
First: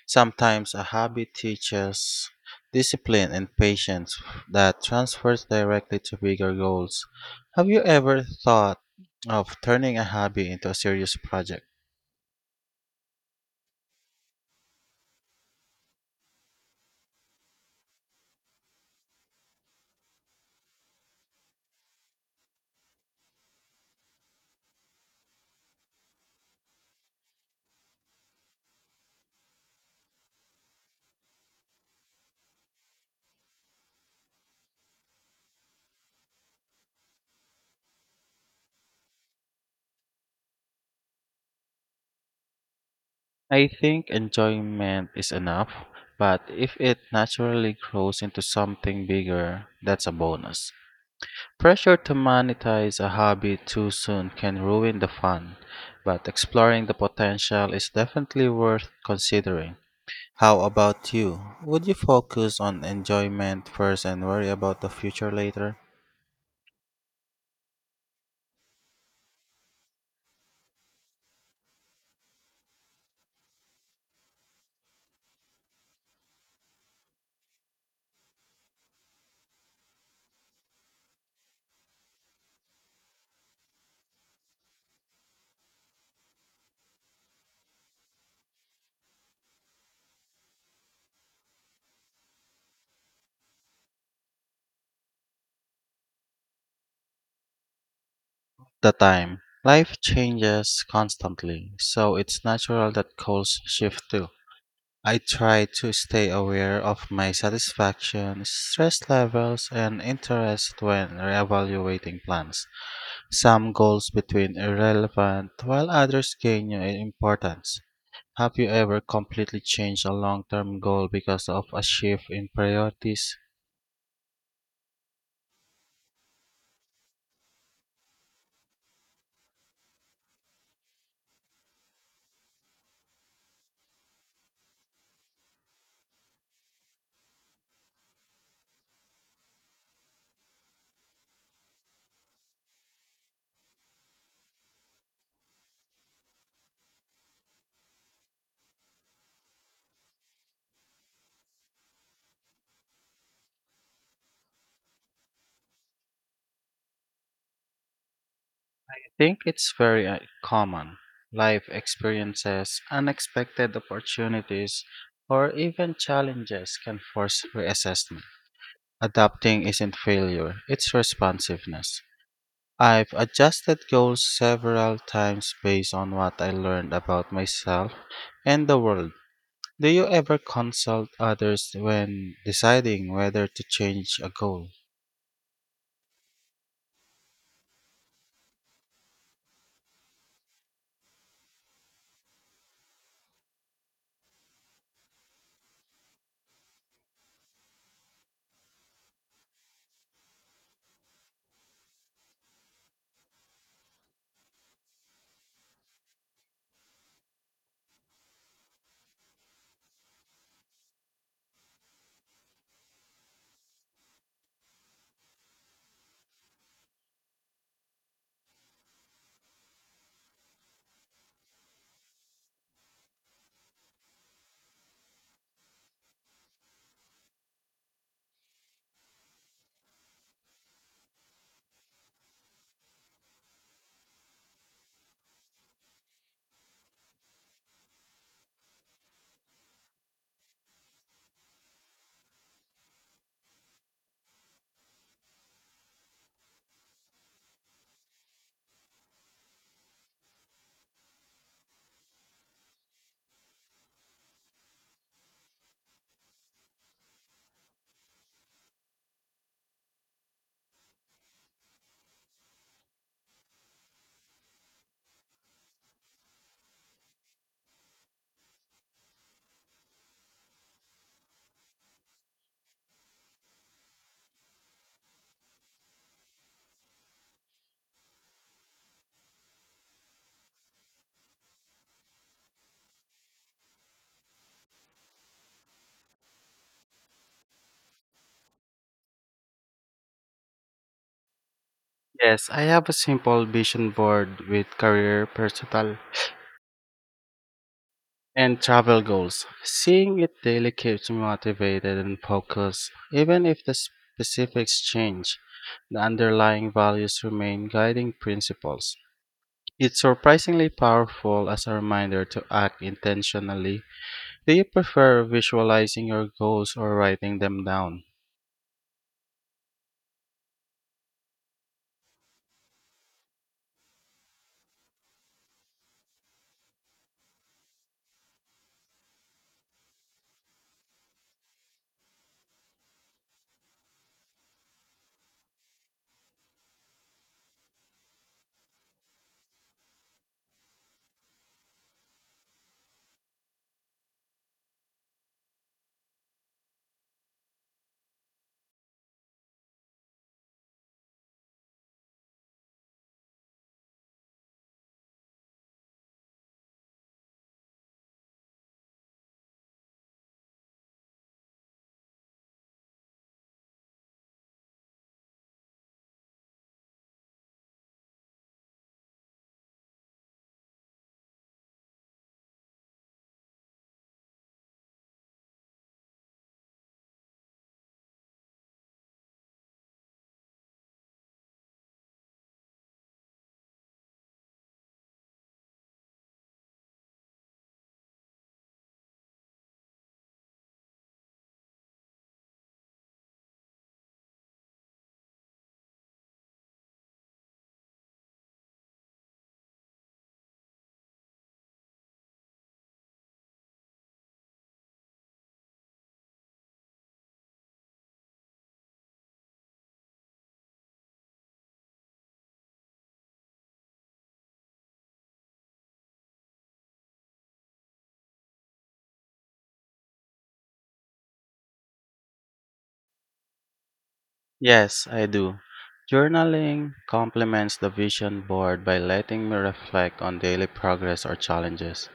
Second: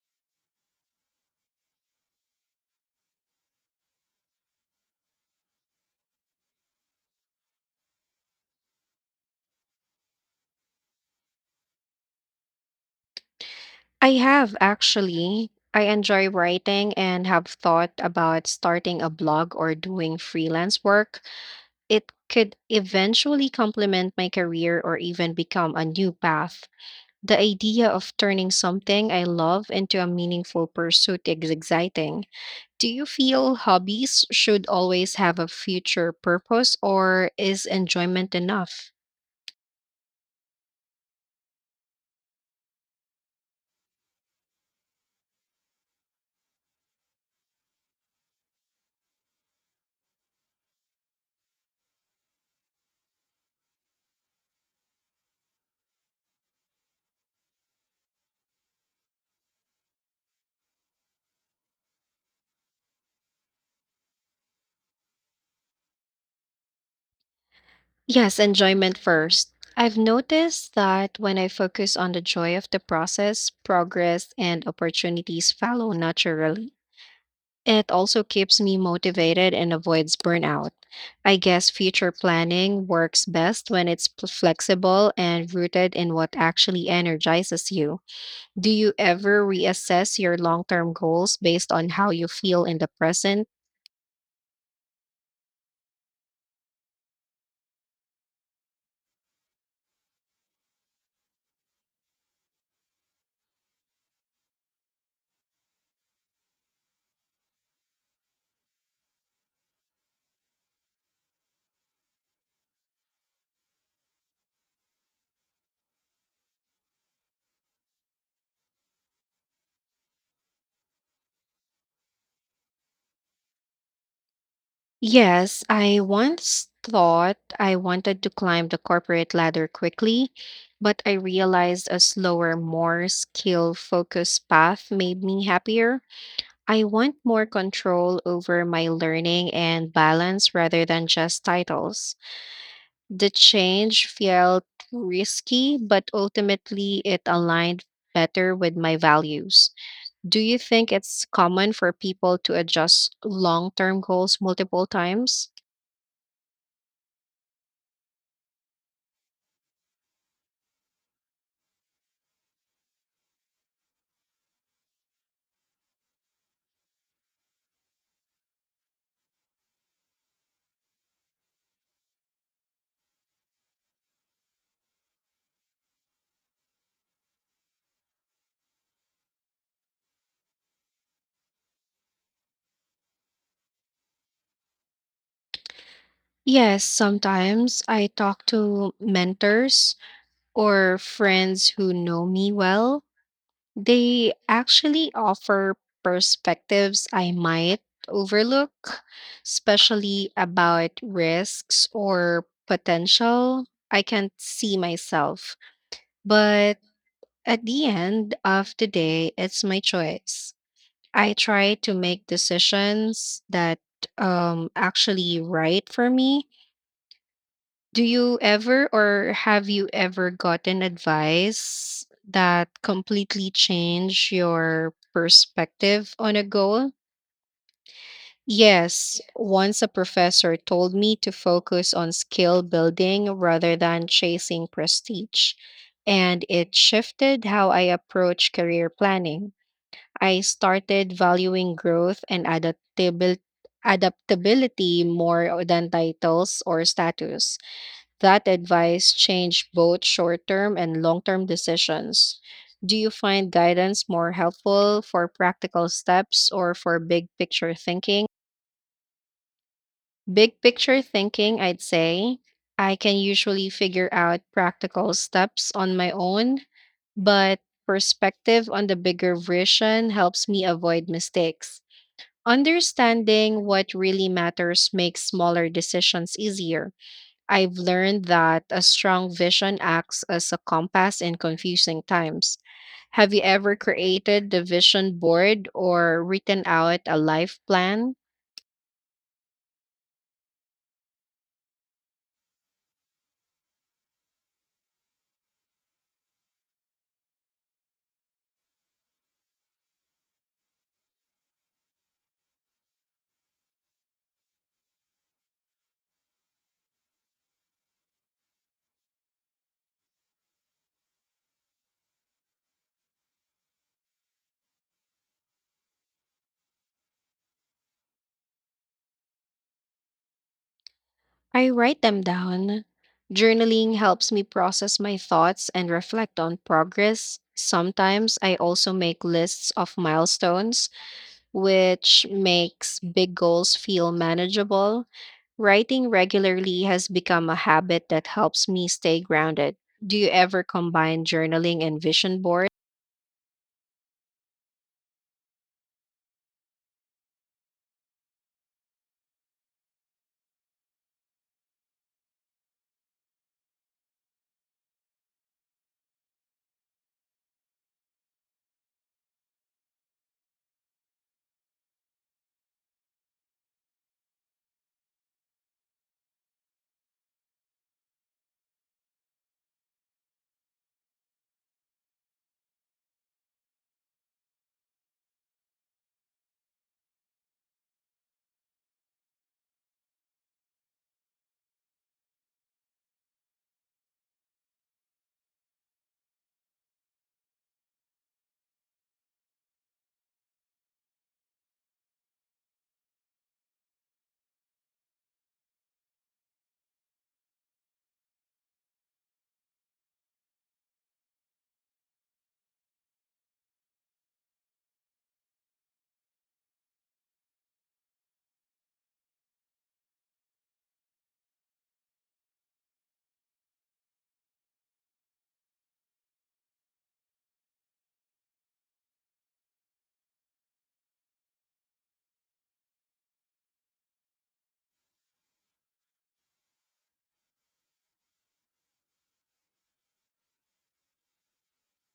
B: Sometimes a hobby teaches discipline and patience that transfers directly to bigger goals. Have you ever thought of turning a hobby into a serious project?
A: I have actually. I enjoy writing and have thought about starting a blog or doing freelance work. It could eventually complement my career or even become a new path. The idea of turning something I love into a meaningful pursuit is exciting. Do you feel hobbies should always have a future purpose or is enjoyment enough?
B: I think enjoyment is enough, but if it naturally grows into something bigger, that's a bonus. Pressure to monetize a hobby too soon can ruin the fun, but exploring the potential is definitely worth considering. How about you? Would you focus on enjoyment first and worry about the future later?
A: Yes, enjoyment first. I've noticed that when I focus on the joy of the process, progress and opportunities follow naturally. It also keeps me motivated and avoids burnout. I guess future planning works best when it's flexible and rooted in what actually energizes you. Do you ever reassess your long term goals based on how you feel in the present?
B: The time. Life changes constantly, so it's natural that goals shift too. I try to stay aware of my satisfaction, stress levels, and interest when reevaluating plans. Some goals between irrelevant while others gain new importance. Have you ever completely changed a long term goal because of a shift in priorities?
A: Yes, I once thought I wanted to climb the corporate ladder quickly, but I realized a slower, more skill focused path made me happier. I want more control over my learning and balance rather than just titles. The change felt risky, but ultimately it aligned better with my values. Do you think it's common for people to adjust long term goals multiple times?
B: I think it's very common. Life experiences, unexpected opportunities, or even challenges can force reassessment. Adapting isn't failure, it's responsiveness. I've adjusted goals several times based on what I learned about myself and the world. Do you ever consult others when deciding whether to change a goal?
A: Yes, sometimes I talk to mentors or friends who know me well. They actually offer perspectives I might overlook, especially about risks or potential I can't see myself. But at the end of the day, it's my choice. I try to make decisions that actually right for me. Do you ever or have you ever gotten advice that completely changed your perspective on a goal? Yes, once a professor told me to focus on skill building rather than chasing prestige, and it shifted how I approach career planning. I started valuing growth and adaptability more than titles or status. That advice changed both short term and long term decisions. Do you find guidance more helpful for practical steps or for big picture thinking? Big picture thinking, I'd say I can usually figure out practical steps on my own, but perspective on the bigger vision helps me avoid mistakes. Understanding what really matters makes smaller decisions easier. I've learned that a strong vision acts as a compass in confusing times. Have you ever created the vision board or written out a life plan?
B: Yes, I have a simple vision board with career, personal, and travel goals. Seeing it daily keeps me motivated and focused. Even if the specifics change, the underlying values remain guiding principles. It's surprisingly powerful as a reminder to act intentionally. Do you prefer visualizing your goals or writing them down?
A: I write them down. Journaling helps me process my thoughts and reflect on progress. Sometimes I also make lists of milestones which makes big goals feel manageable. Writing regularly has become a habit that helps me stay grounded. Do you ever combine journaling and vision board?
B: Yes, I do. Journaling complements the vision board by letting me reflect on daily progress or challenges.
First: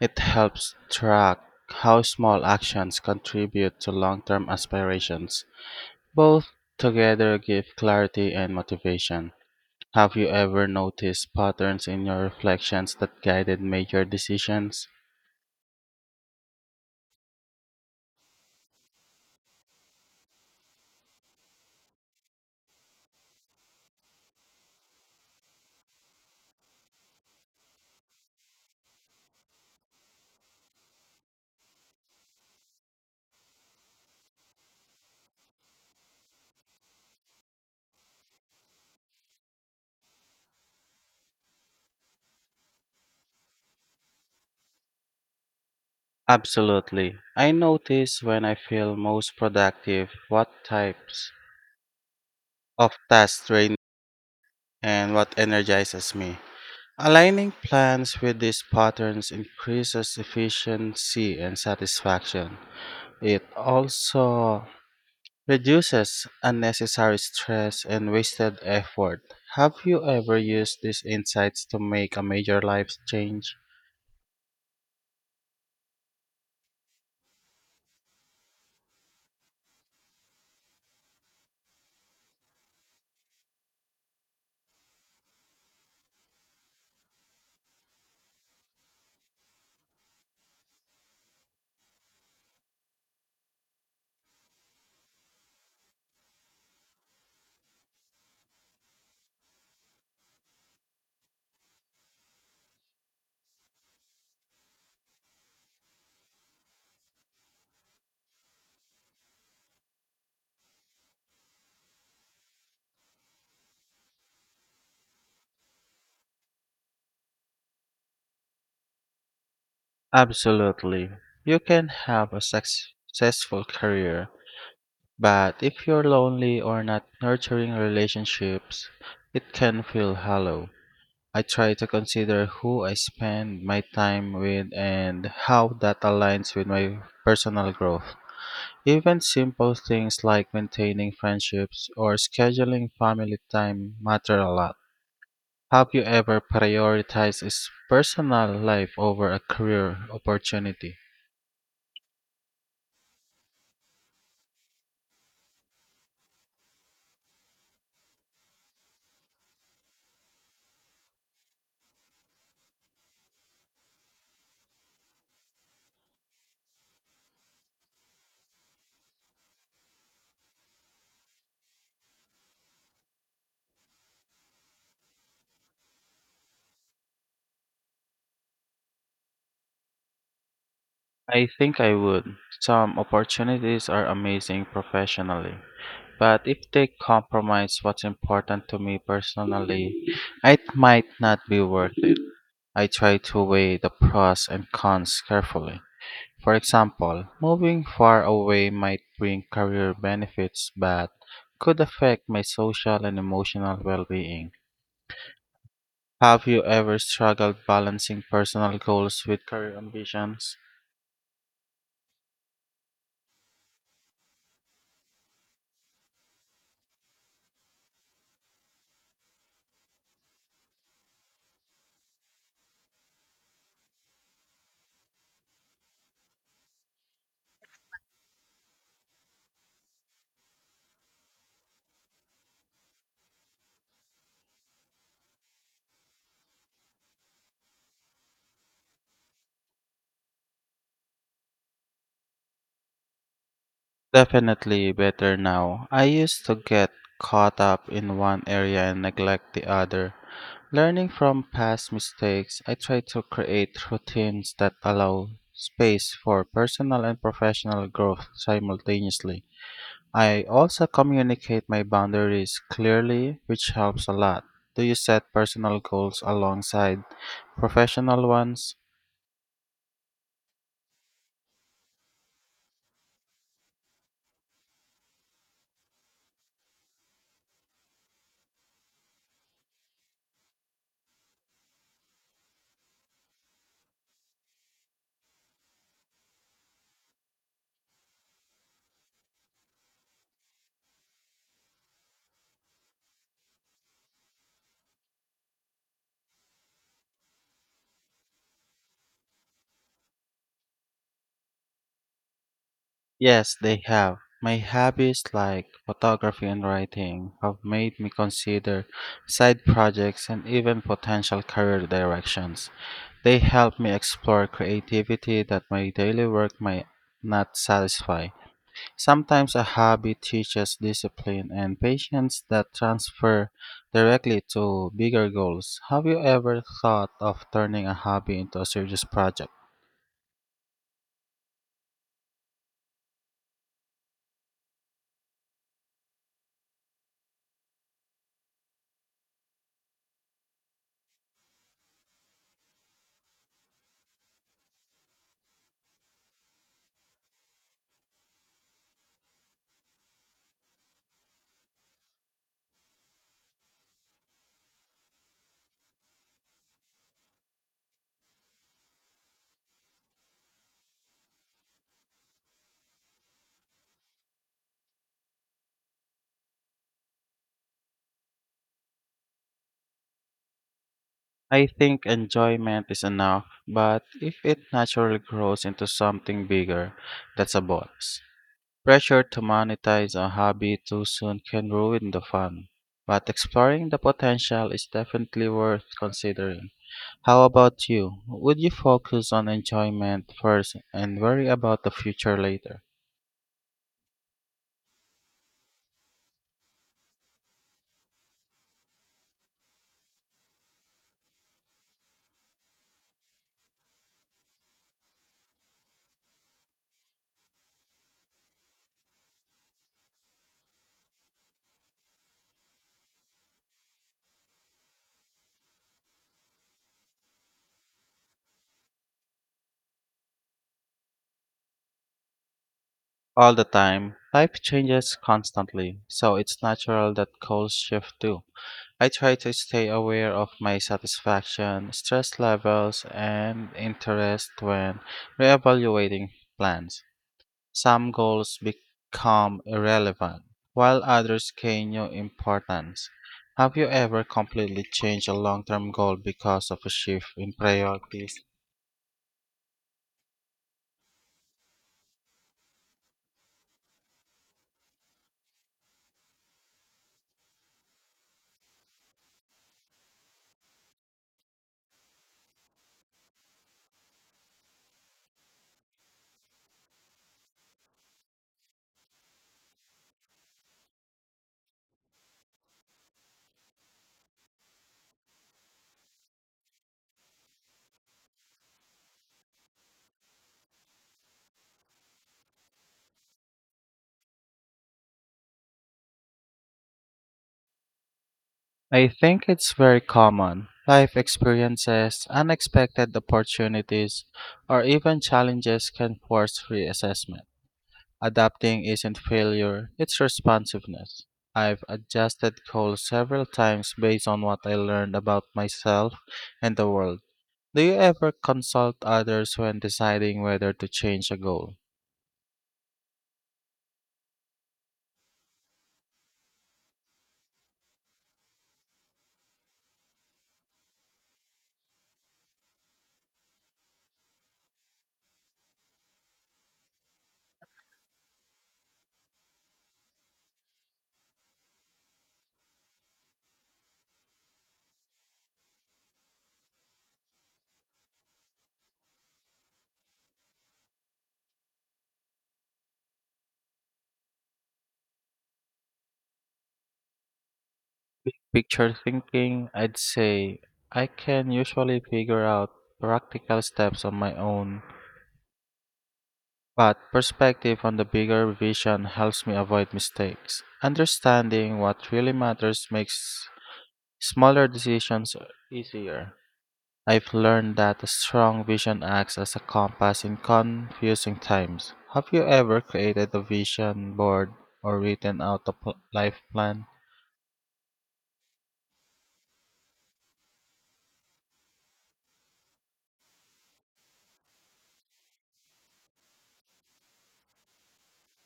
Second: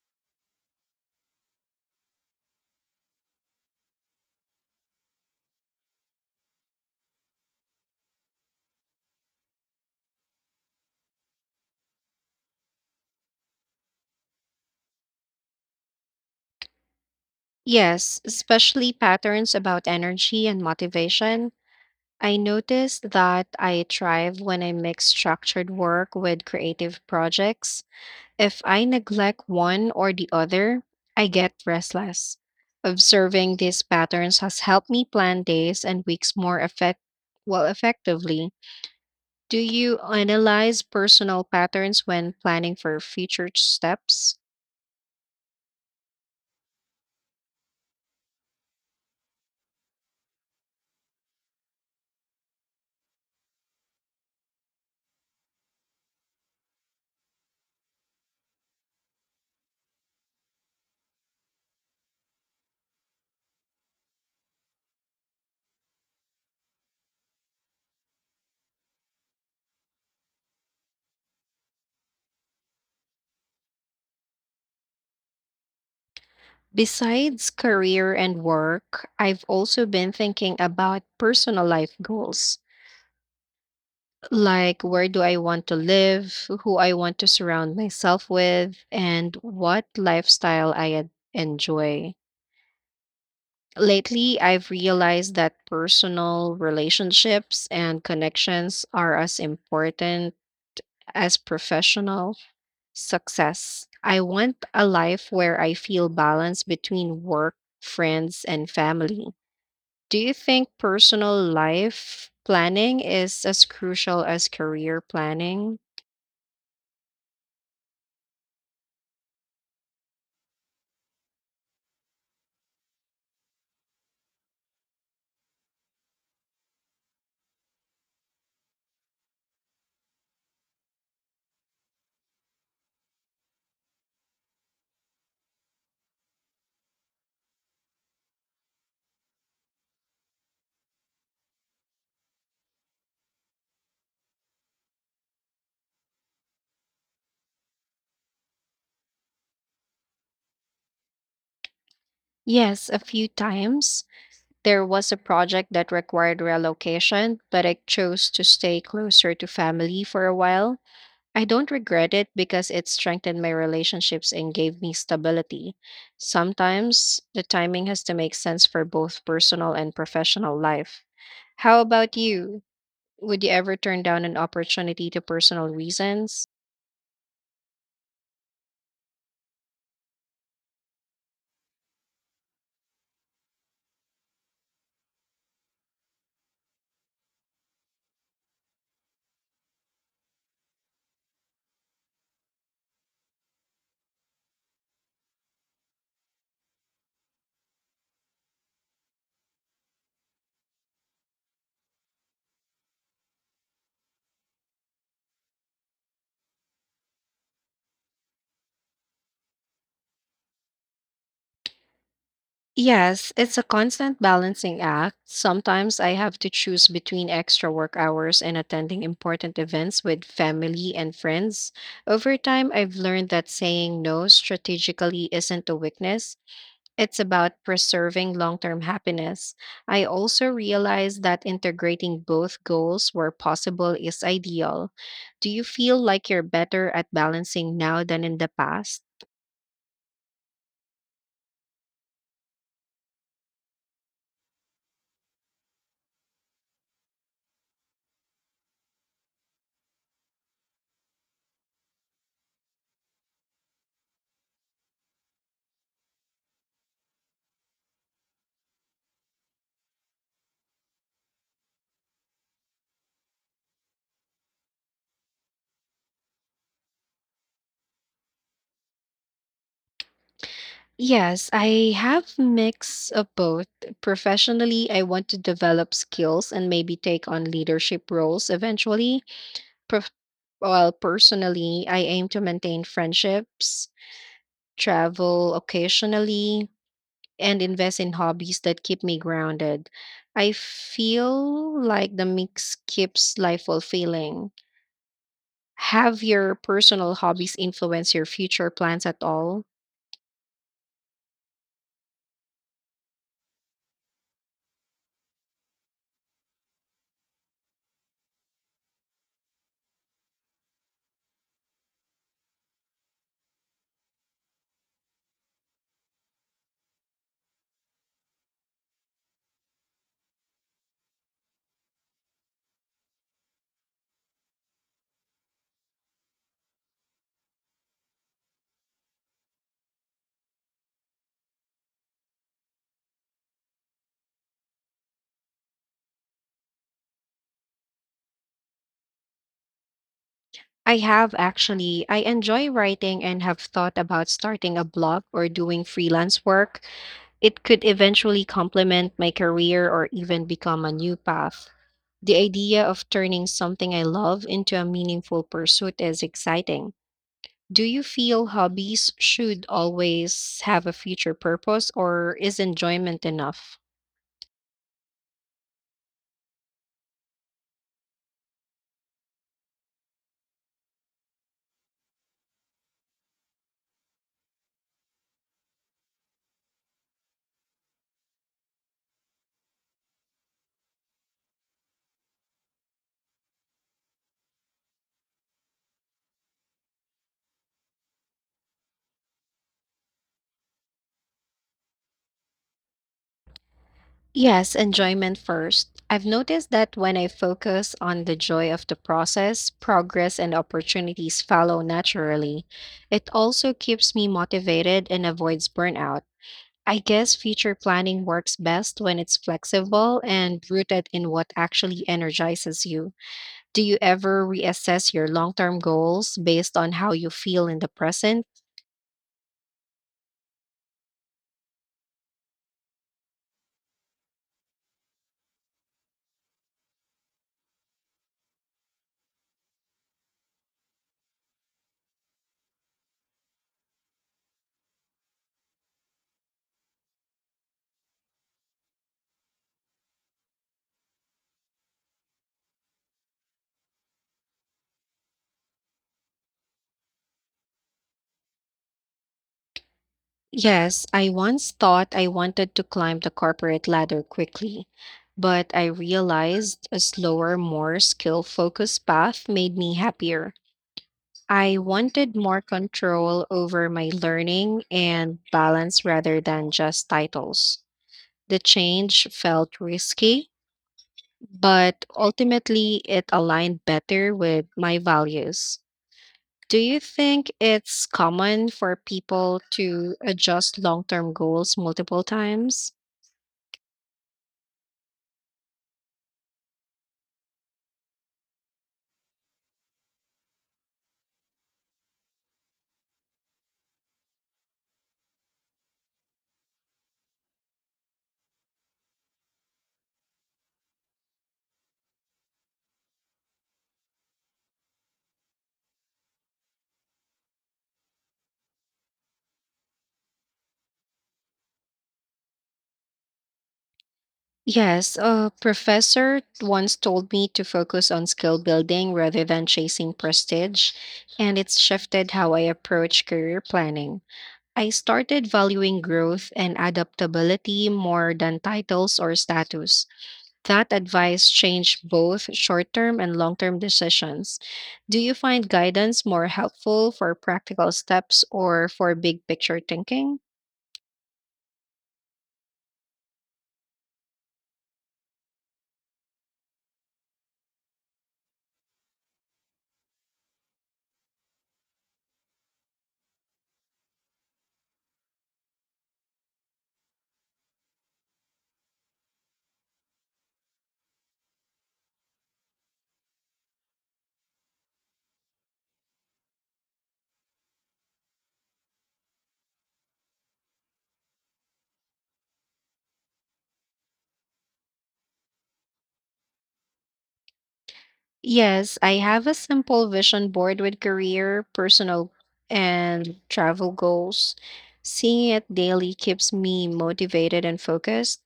B: It helps track how small actions contribute to long term aspirations. Both together give clarity and motivation. Have you ever noticed patterns in your reflections that guided major decisions?
A: Yes, especially patterns about energy and motivation. I noticed that I thrive when I mix structured work with creative projects. If I neglect one or the other, I get restless. Observing these patterns has helped me plan days and weeks more effectively. Do you analyze personal patterns when planning for future steps?
B: Absolutely. I notice when I feel most productive what types of tasks drain and what energizes me. Aligning plans with these patterns increases efficiency and satisfaction. It also reduces unnecessary stress and wasted effort. Have you ever used these insights to make a major life change?
A: Besides career and work, I've also been thinking about personal life goals. Like, where do I want to live, who I want to surround myself with, and what lifestyle enjoy. Lately, I've realized that personal relationships and connections are as important as professional success. I want a life where I feel balance between work, friends, and family. Do you think personal life planning is as crucial as career planning?
B: Absolutely. You can have a successful career, but if you're lonely or not nurturing relationships, it can feel hollow. I try to consider who I spend my time with and how that aligns with my personal growth. Even simple things like maintaining friendships or scheduling family time matter a lot. Have you ever prioritized personal life over a career opportunity?
A: Yes, a few times. There was a project that required relocation, but I chose to stay closer to family for a while. I don't regret it because it strengthened my relationships and gave me stability. Sometimes the timing has to make sense for both personal and professional life. How about you? Would you ever turn down an opportunity to personal reasons?
B: I think I would. Some opportunities are amazing professionally, but if they compromise what's important to me personally, it might not be worth I try to weigh the pros and cons carefully. For example, moving far away might bring career benefits but could affect my social and emotional well being. Have you ever struggled balancing personal goals with career ambitions?
A: Yes, it's a constant balancing act. Sometimes I have to choose between extra work hours and attending important events with family and friends. Over time, I've learned that saying no strategically isn't a weakness. It's about preserving long term happiness. I also realized that integrating both goals where possible is ideal. Do you feel like you're better at balancing now than in the past?
B: Definitely better now. I used to get caught up in one area and neglect the other. Learning from past mistakes, I try to create routines that allow space for personal and professional growth simultaneously. I also communicate my boundaries clearly, which helps a lot. Do you set personal goals alongside professional ones?
A: Yes, I have mix of both. Professionally, I want to develop skills and maybe take on leadership roles eventually. Prof- while personally, I aim to maintain friendships, travel occasionally, and invest in hobbies that keep me grounded. I feel like the mix keeps life fulfilling. Have your personal hobbies influence your future plans at all?
B: Yes, they have. My hobbies like photography and writing have made me consider side projects and even potential career directions. They help me explore creativity that my daily work might not satisfy. Sometimes a hobby teaches discipline and patience that transfer directly to bigger goals. Have you ever thought of turning a hobby into a serious project?
A: I have actually. I enjoy writing and have thought about starting a blog or doing freelance work. It could eventually complement my career or even become a new path. The idea of turning something I love into a meaningful pursuit is exciting. Do you feel hobbies should always have a future purpose or is enjoyment enough?
B: I think enjoyment is enough, but if it naturally grows into something bigger, that's a bonus. Pressure to monetize a hobby too soon can ruin the fun, but exploring the potential is definitely worth considering. How about you? Would you focus on enjoyment first and worry about the future later?
A: Yes, enjoyment first. I've noticed that when I focus on the joy of the process, progress and opportunities follow naturally. It also keeps me motivated and avoids burnout. I guess future planning works best when it's flexible and rooted in what actually energizes you. Do you ever reassess your long term goals based on how you feel in the present?
B: All the time, life changes constantly, so it's natural that goals shift too. I try to stay aware of my satisfaction, stress levels, and interest when reevaluating plans. Some goals become irrelevant, while others gain new importance. Have you ever completely changed a long term goal because of a shift in priorities?
A: Yes, I once thought I wanted to climb the corporate ladder quickly, but I realized a slower, more skill focused path made me happier. I wanted more control over my learning and balance rather than just titles. The change felt risky, but ultimately it aligned better with my values. Do you think it's common for people to adjust long term goals multiple times?
B: I think it's very common. Life experiences, unexpected opportunities, or even challenges can force reassessment. Adapting isn't failure, it's responsiveness. I've adjusted goals several times based on what I learned about myself and the world. Do you ever consult others when deciding whether to change a goal?
A: Yes, a professor once told me to focus on skill building rather than chasing prestige, and it's shifted how I approach career planning. I started valuing growth and adaptability more than titles or status. That advice changed both short term and long term decisions. Do you find guidance more helpful for practical steps or for big picture thinking?
B: Picture thinking, I'd say I can usually figure out practical steps on my own, but perspective on the bigger vision helps me avoid mistakes. Understanding what really matters makes smaller decisions easier. I've learned that a strong vision acts as a compass in confusing times. Have you ever created a vision board or written out a life plan?
A: Yes, I have a simple vision board with career, personal, and travel goals. Seeing it daily keeps me motivated and focused.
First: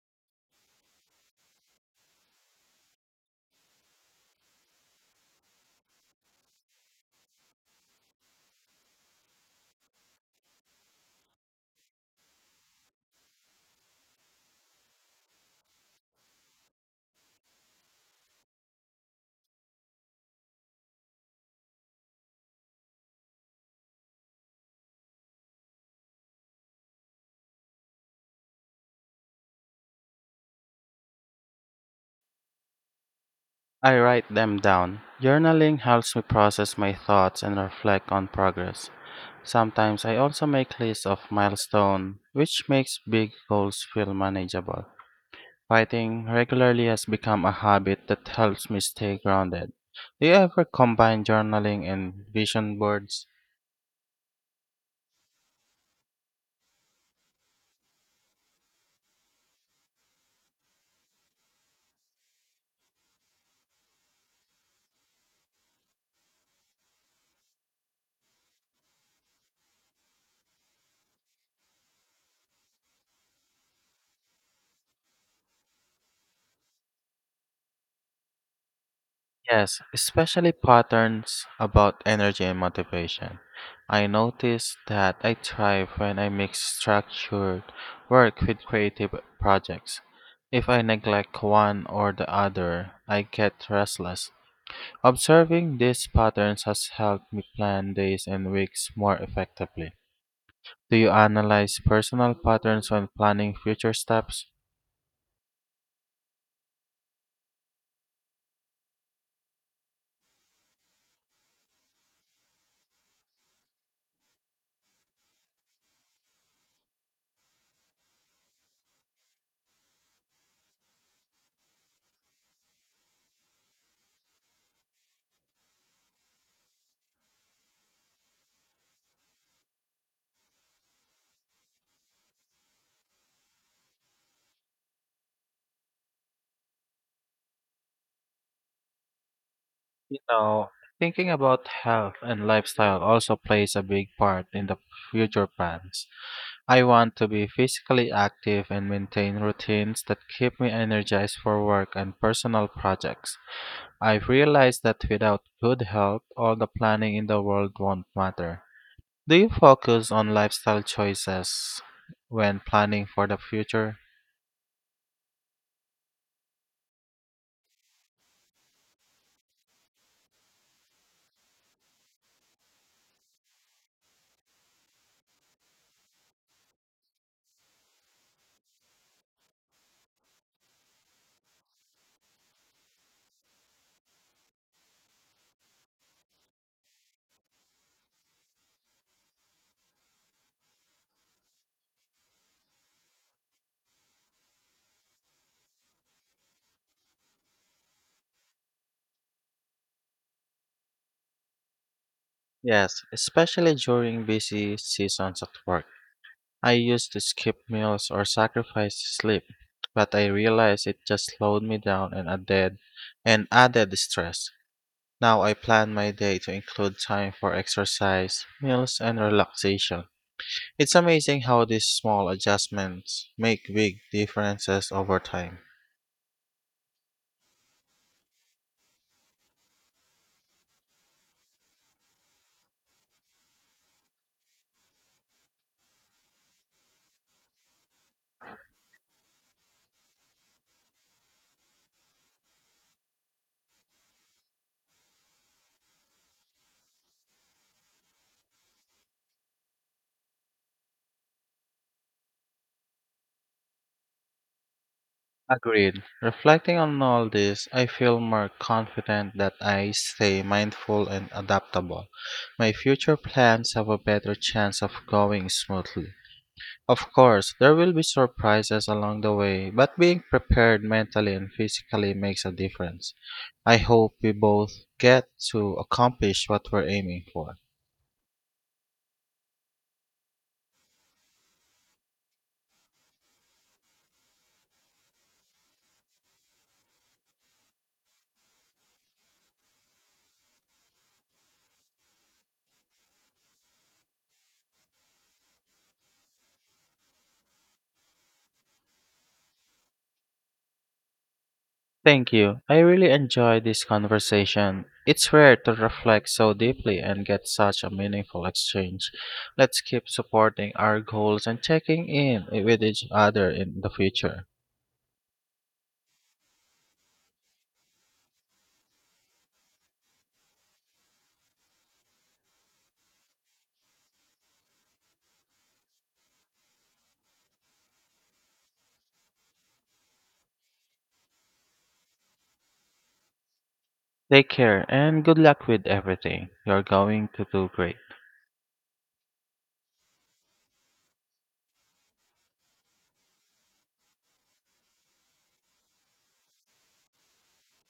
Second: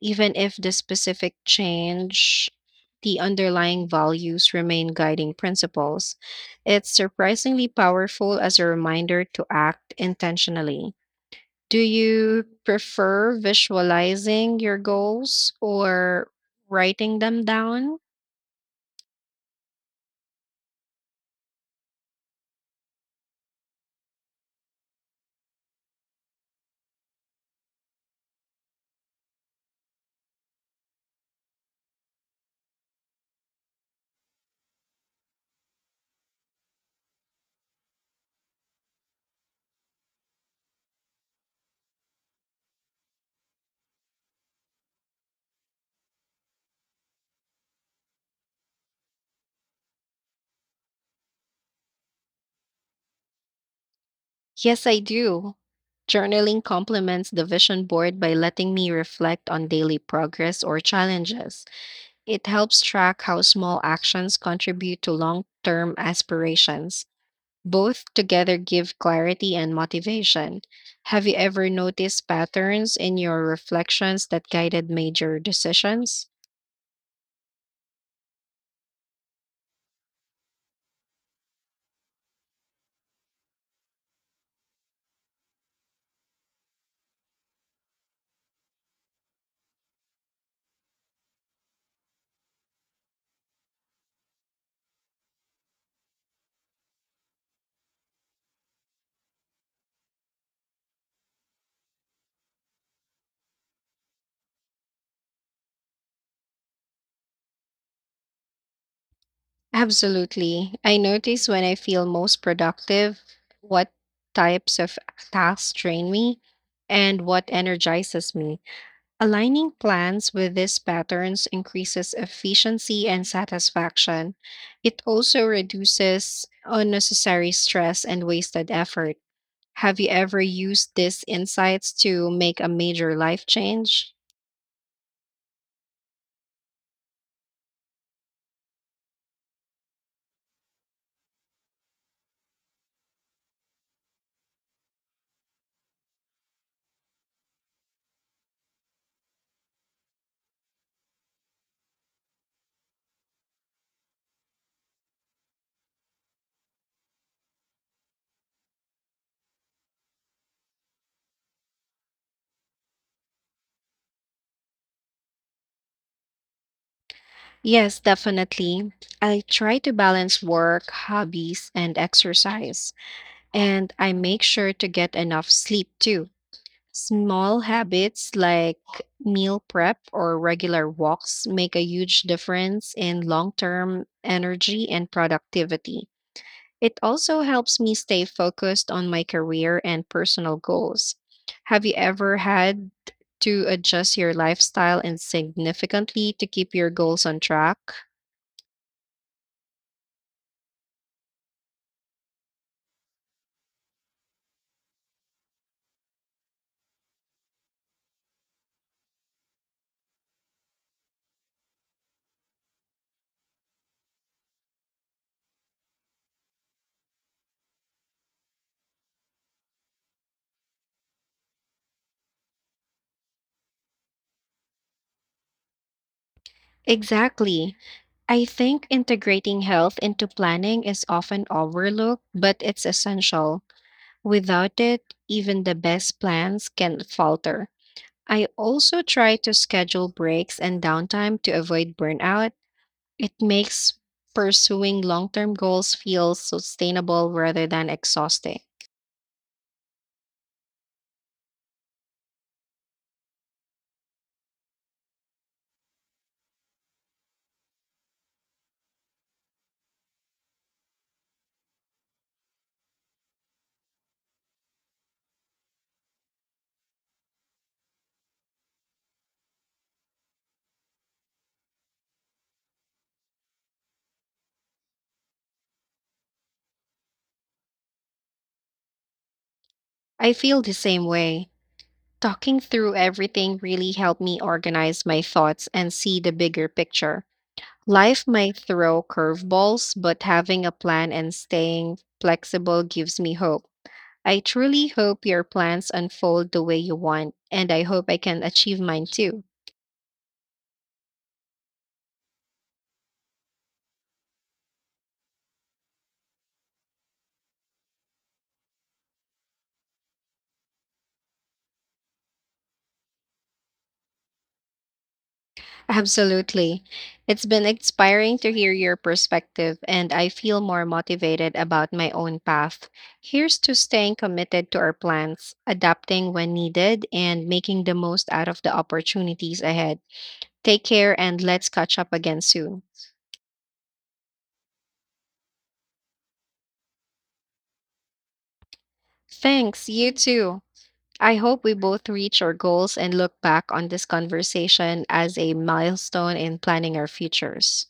A: Even if the specific change, the underlying values remain guiding principles. It's surprisingly powerful as a reminder to act intentionally. Do you prefer visualizing your goals or writing them down?
B: I write them down. Journaling helps me process my thoughts and reflect on progress. Sometimes I also make lists of milestones, which makes big goals feel manageable. Writing regularly has become a habit that helps me stay grounded. Do you ever combine journaling and vision boards?
A: Yes, I do. Journaling complements the vision board by letting me reflect on daily progress or challenges. It helps track how small actions contribute to long term aspirations. Both together give clarity and motivation. Have you ever noticed patterns in your reflections that guided major decisions?
B: Yes, especially patterns about energy and motivation. I notice that I thrive when I mix structured work with creative projects. If I neglect one or the other, I get restless. Observing these patterns has helped me plan days and weeks more effectively. Do you analyze personal patterns when planning future steps?
A: Absolutely. I notice when I feel most productive, what types of tasks drain me, and what energizes me. Aligning plans with these patterns increases efficiency and satisfaction. It also reduces unnecessary stress and wasted effort. Have you ever used these insights to make a major life change?
B: You know, thinking about health and lifestyle also plays a big part in the future plans. I want to be physically active and maintain routines that keep me energized for work and personal projects. I've realized that without good health, all the planning in the world won't matter. Do you focus on lifestyle choices when planning for the future?
A: Yes, definitely. I try to balance work, hobbies, and exercise, and I make sure to get enough sleep too. Small habits like meal prep or regular walks make a huge difference in long term energy and productivity. It also helps me stay focused on my career and personal goals. Have you ever had to adjust your lifestyle and significantly to keep your goals on track?
B: Yes, especially during busy seasons at work. I used to skip meals or sacrifice sleep, but I realized it just slowed me down and added stress. Now I plan my day to include time for exercise, meals, and relaxation. It's amazing how these small adjustments make big differences over time.
A: Exactly. I think integrating health into planning is often overlooked, but it's essential. Without it, even the best plans can falter. I also try to schedule breaks and downtime to avoid burnout. It makes pursuing long term goals feel sustainable rather than exhausting.
B: Agreed. Reflecting on all this, I feel more confident that I stay mindful and adaptable. My future plans have a better chance of going smoothly. Of course, there will be surprises along the way, but being prepared mentally and physically makes a difference. I hope we both get to accomplish what we're aiming for.
A: I feel the same way. Talking through everything really helped me organize my thoughts and see the bigger picture. Life might throw curveballs, but having a plan and staying flexible gives me hope. I truly hope your plans unfold the way you want, and I hope I can achieve mine too.
B: Thank you. I really enjoyed this conversation. It's rare to reflect so deeply and get such a meaningful exchange. Let's keep supporting our goals and checking in with each other in the future.
A: Absolutely. It's been inspiring to hear your perspective, and I feel more motivated about my own path. Here's to staying committed to our plans, adapting when needed, and making the most out of the opportunities ahead. Take care, and let's catch up again soon.
B: Take care and good luck with everything. You're going to do great.
A: Thanks, you too. I hope we both reach our goals and look back on this conversation as a milestone in planning our futures.